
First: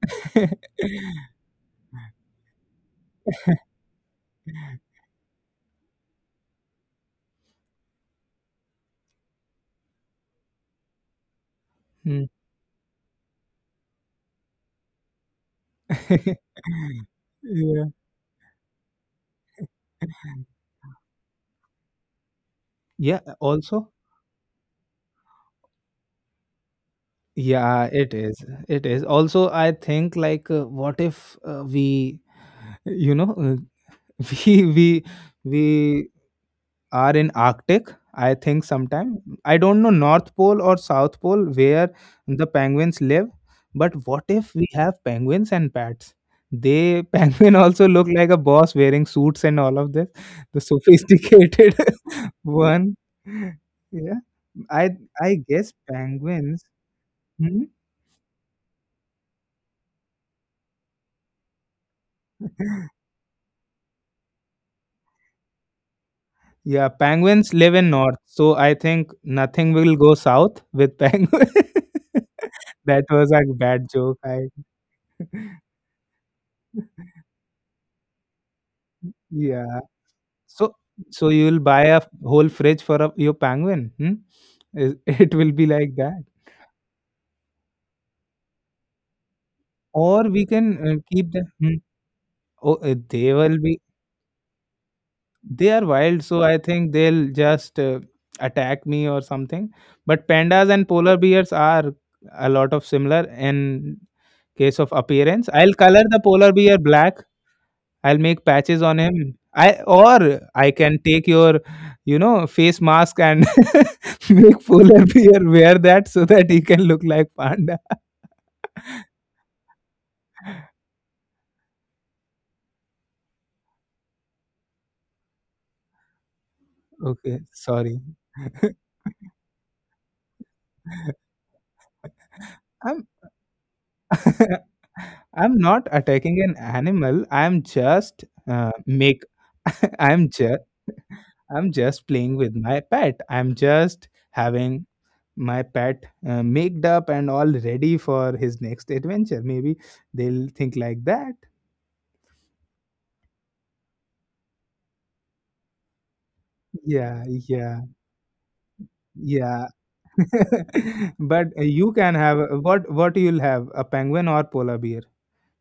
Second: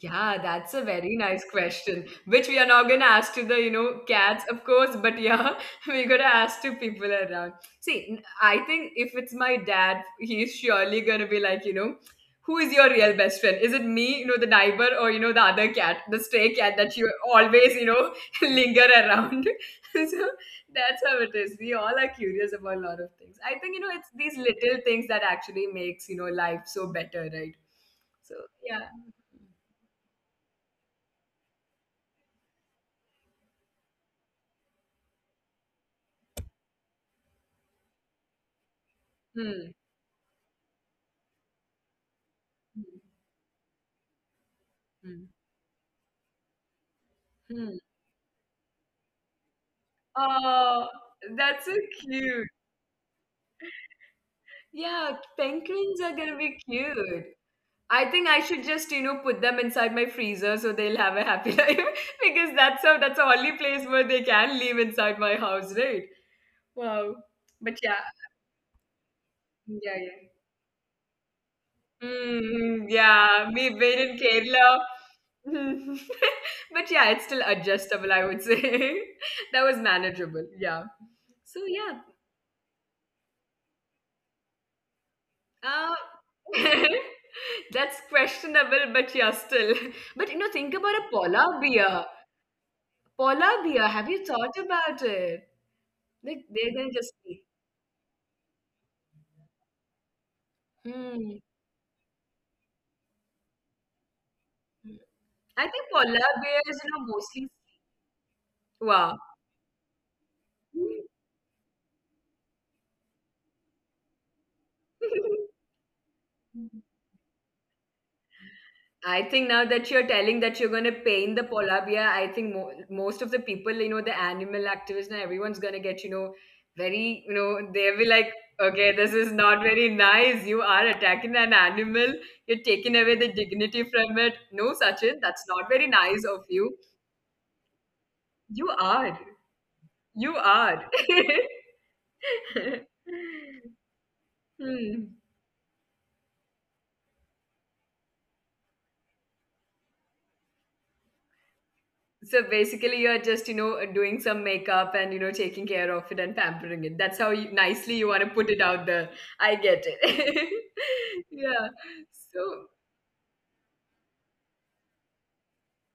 Yeah, that's a very nice question, which we are not gonna ask to the, cats, of course, but yeah, we're gonna ask to people around. See, I think if it's my dad, he's surely gonna be like, Hmm. who is your real best friend? Is it me, the neighbor, or the other cat, the stray cat that you always, Yeah. Linger around? So that's how it is. We all are curious about a lot of Yeah, things. I think, also, it's these little things that actually makes, life so better, right? yeah, it So is. yeah. It is. Also, I think what if we, you know, we we we are in Arctic, I think sometime. I Hmm. don't know, North Pole or South Pole, where the penguins live, but what if we have Hmm. penguins and bats? They, penguin Hmm. also look like a boss wearing suits and all of this, the Oh, that's so sophisticated cute. one. Yeah. I Yeah, I guess penguins are gonna be penguins. cute. Hmm? I think I should just, put them inside my freezer so they'll have a happy life because that's the only place where they can live inside my house, right? Yeah, Wow. penguins live But in yeah, north, so I think nothing will yeah, go yeah. south with penguins. Mm, That was a yeah, we've bad been joke. in I Kerala. Mm. But yeah, it's still adjustable, I would say. That was yeah. manageable. So, Yeah. You'll So buy a yeah. whole fridge for a, your penguin. Hmm? It, it will be like Uh, that, That's questionable, but yeah, still. or But you we know, can think about a keep the. polar Hmm? bear. Oh, they will Polar be. bear, have you thought about it? They are wild, so Like I they're think gonna just they'll be. just attack me or something. But pandas and polar Hmm. bears are a lot of similar in case of appearance. I I'll think color polar the polar bear bears, you know, black. mostly. I'll make patches on Wow. him. I, or I can take your, you know, face mask and make polar bear wear that so that he can look like panda. I think now that you're telling that you're going to paint the polar bear, I think most of the people, the animal activists and everyone's going to get, Okay, they'll sorry. be like, okay, this is not very nice. You are attacking an animal. You're taking I'm away the dignity from it. No, Sachin, that's I'm not very not nice of attacking an you. animal. I'm just You are. make. You I'm just. are. I'm just playing with my pet. I'm just having Hmm. my pet made up and all ready for his next adventure. Maybe they'll think like that. So basically, you're just, doing some makeup and, taking care of it and pampering it. That's how Yeah, you, nicely yeah, you want to put it out there. I get yeah. it. Yeah. But you So can have what? What you'll have? A penguin or polar bear?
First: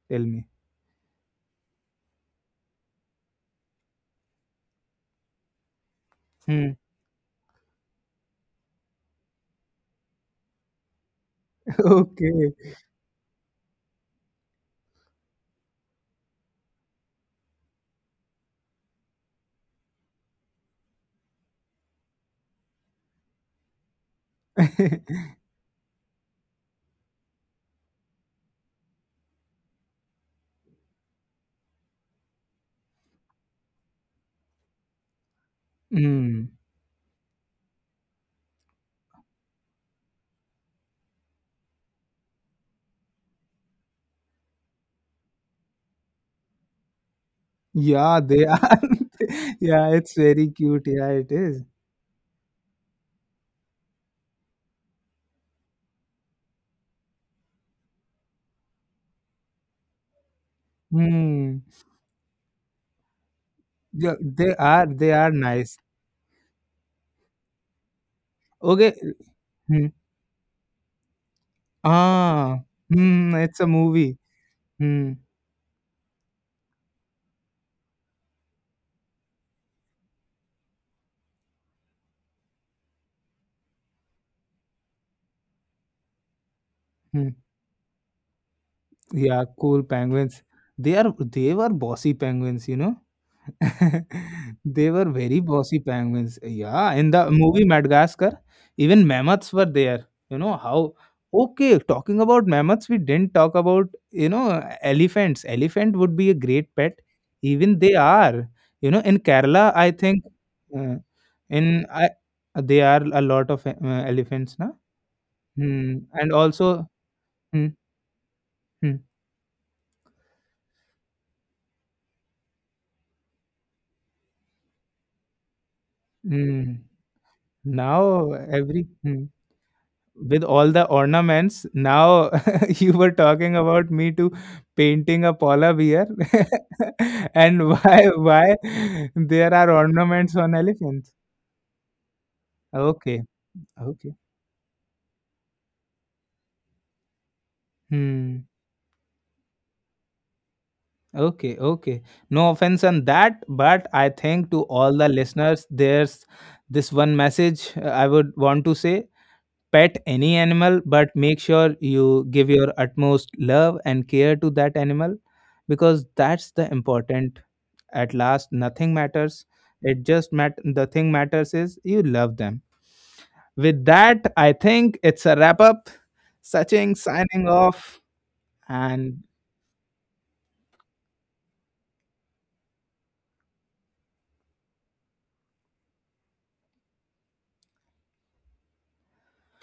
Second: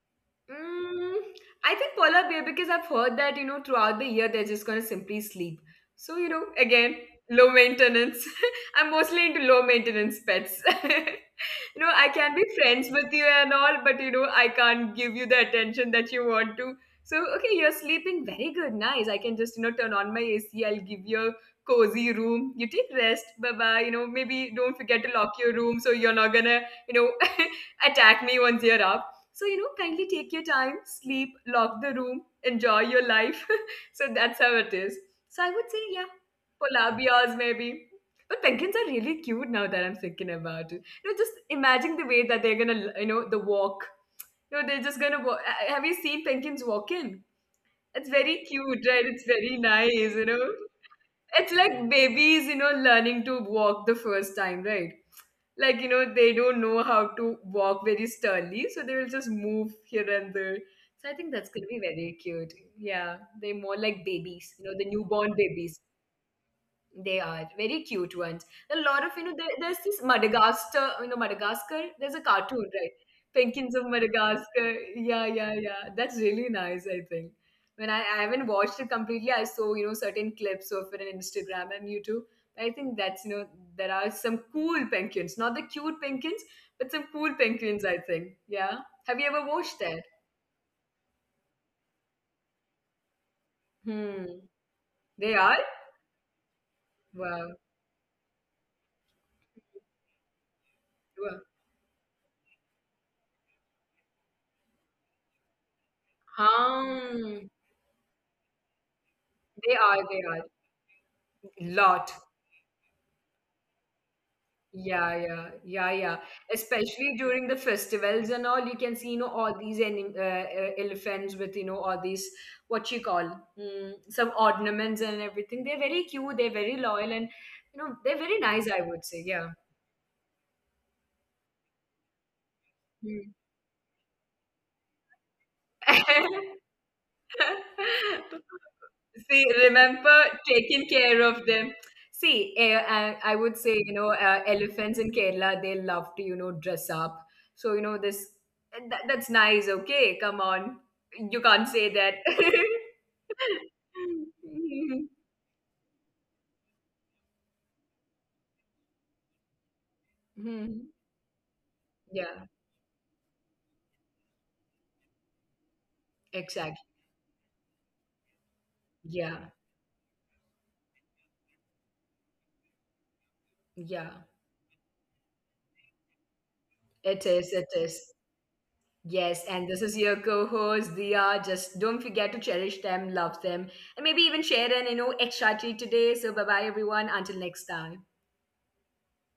Tell me. mm, I think polar bear because I've heard that throughout the year they're just gonna simply sleep. So Hmm. again low maintenance. I'm mostly into low maintenance pets. You know, I can be Okay. friends with you and all, but I can't give you the attention that you want to. So okay, you're sleeping very good, nice. I can just turn on my AC. I'll give you a cozy room. You take rest, bye bye. You know, maybe don't forget to lock your room so you're not gonna, you know attack me once you're up. So, kindly take your time, sleep, lock the room, enjoy your life. So that's how it is. So I would say, yeah, Hmm. polar bears maybe. But penguins are really cute now that I'm thinking about it. You know, just imagine the way that they're gonna, the walk. You know, they're just gonna walk. Have you seen penguins walk in? It's very Yeah, they cute, right? are. It's very nice, Yeah, you it's know. very cute. Yeah, It's it like is. babies, you know, learning to walk the first time, right? Like, they don't know how to walk very sternly, so they will just move here and there. So I think that's going to be Hmm. very cute. Yeah, they're more like Yeah, babies, they the are. They newborn are babies. nice. They are very cute ones. A Okay. lot of there's Hmm. this Madagascar, Madagascar. There's a Ah. cartoon, right? Hmm. It's a Penguins of movie. Madagascar. Hmm. Yeah, yeah, yeah. That's really nice. I think I haven't watched it completely, I saw certain clips of it on Instagram and YouTube. I think that's there are some cool penguins, not the cute penguins, but Hmm. some cool penguins. I think. Yeah. Yeah, Have you ever cool watched that? penguins. They are. They were bossy penguins. You know. Hmm. They were very They bossy are. penguins. Yeah, in the movie Wow. Madagascar, even mammoths were there. You know how? Wow. Okay, talking about mammoths, we didn't talk about, you know, elephants. Elephant would be a great pet. Hmm. Even they are. You know, in Kerala, I They think are. They are. uh, in I Lot. they are a lot of elephants, na? Yeah, yeah, Hmm. yeah, And yeah. also, Especially hmm, during the festivals and all, hmm, you can see, all these anim elephants with, all these what you call mm, some ornaments and everything. They're very cute. hmm. They're very loyal, and Now they're very every nice. I hmm. would say, yeah. With all the ornaments. Now you were talking Hmm. about me to painting a polar bear, and why there are See, ornaments remember on elephants? taking care of them. See, Okay, I would say, okay, elephants in Kerala, they love to, dress up. So, hmm, that's nice, okay? Come on. okay, You can't okay. say that. No offense on that, but I think to all the listeners, there's this one message I would want to say. Pet any animal, but Mhm. make sure you give Yeah, your utmost love and care to that animal, because that's the exactly. important. At last, nothing matters. Yeah, It just the thing matters is you love them. With that, yeah. I think it's a wrap up. Sachin signing It is, it off is. and Yes, and this is your co-host Dia. Just don't forget to cherish them, love them, and maybe even share an extra treat today. So bye bye everyone. Until next time.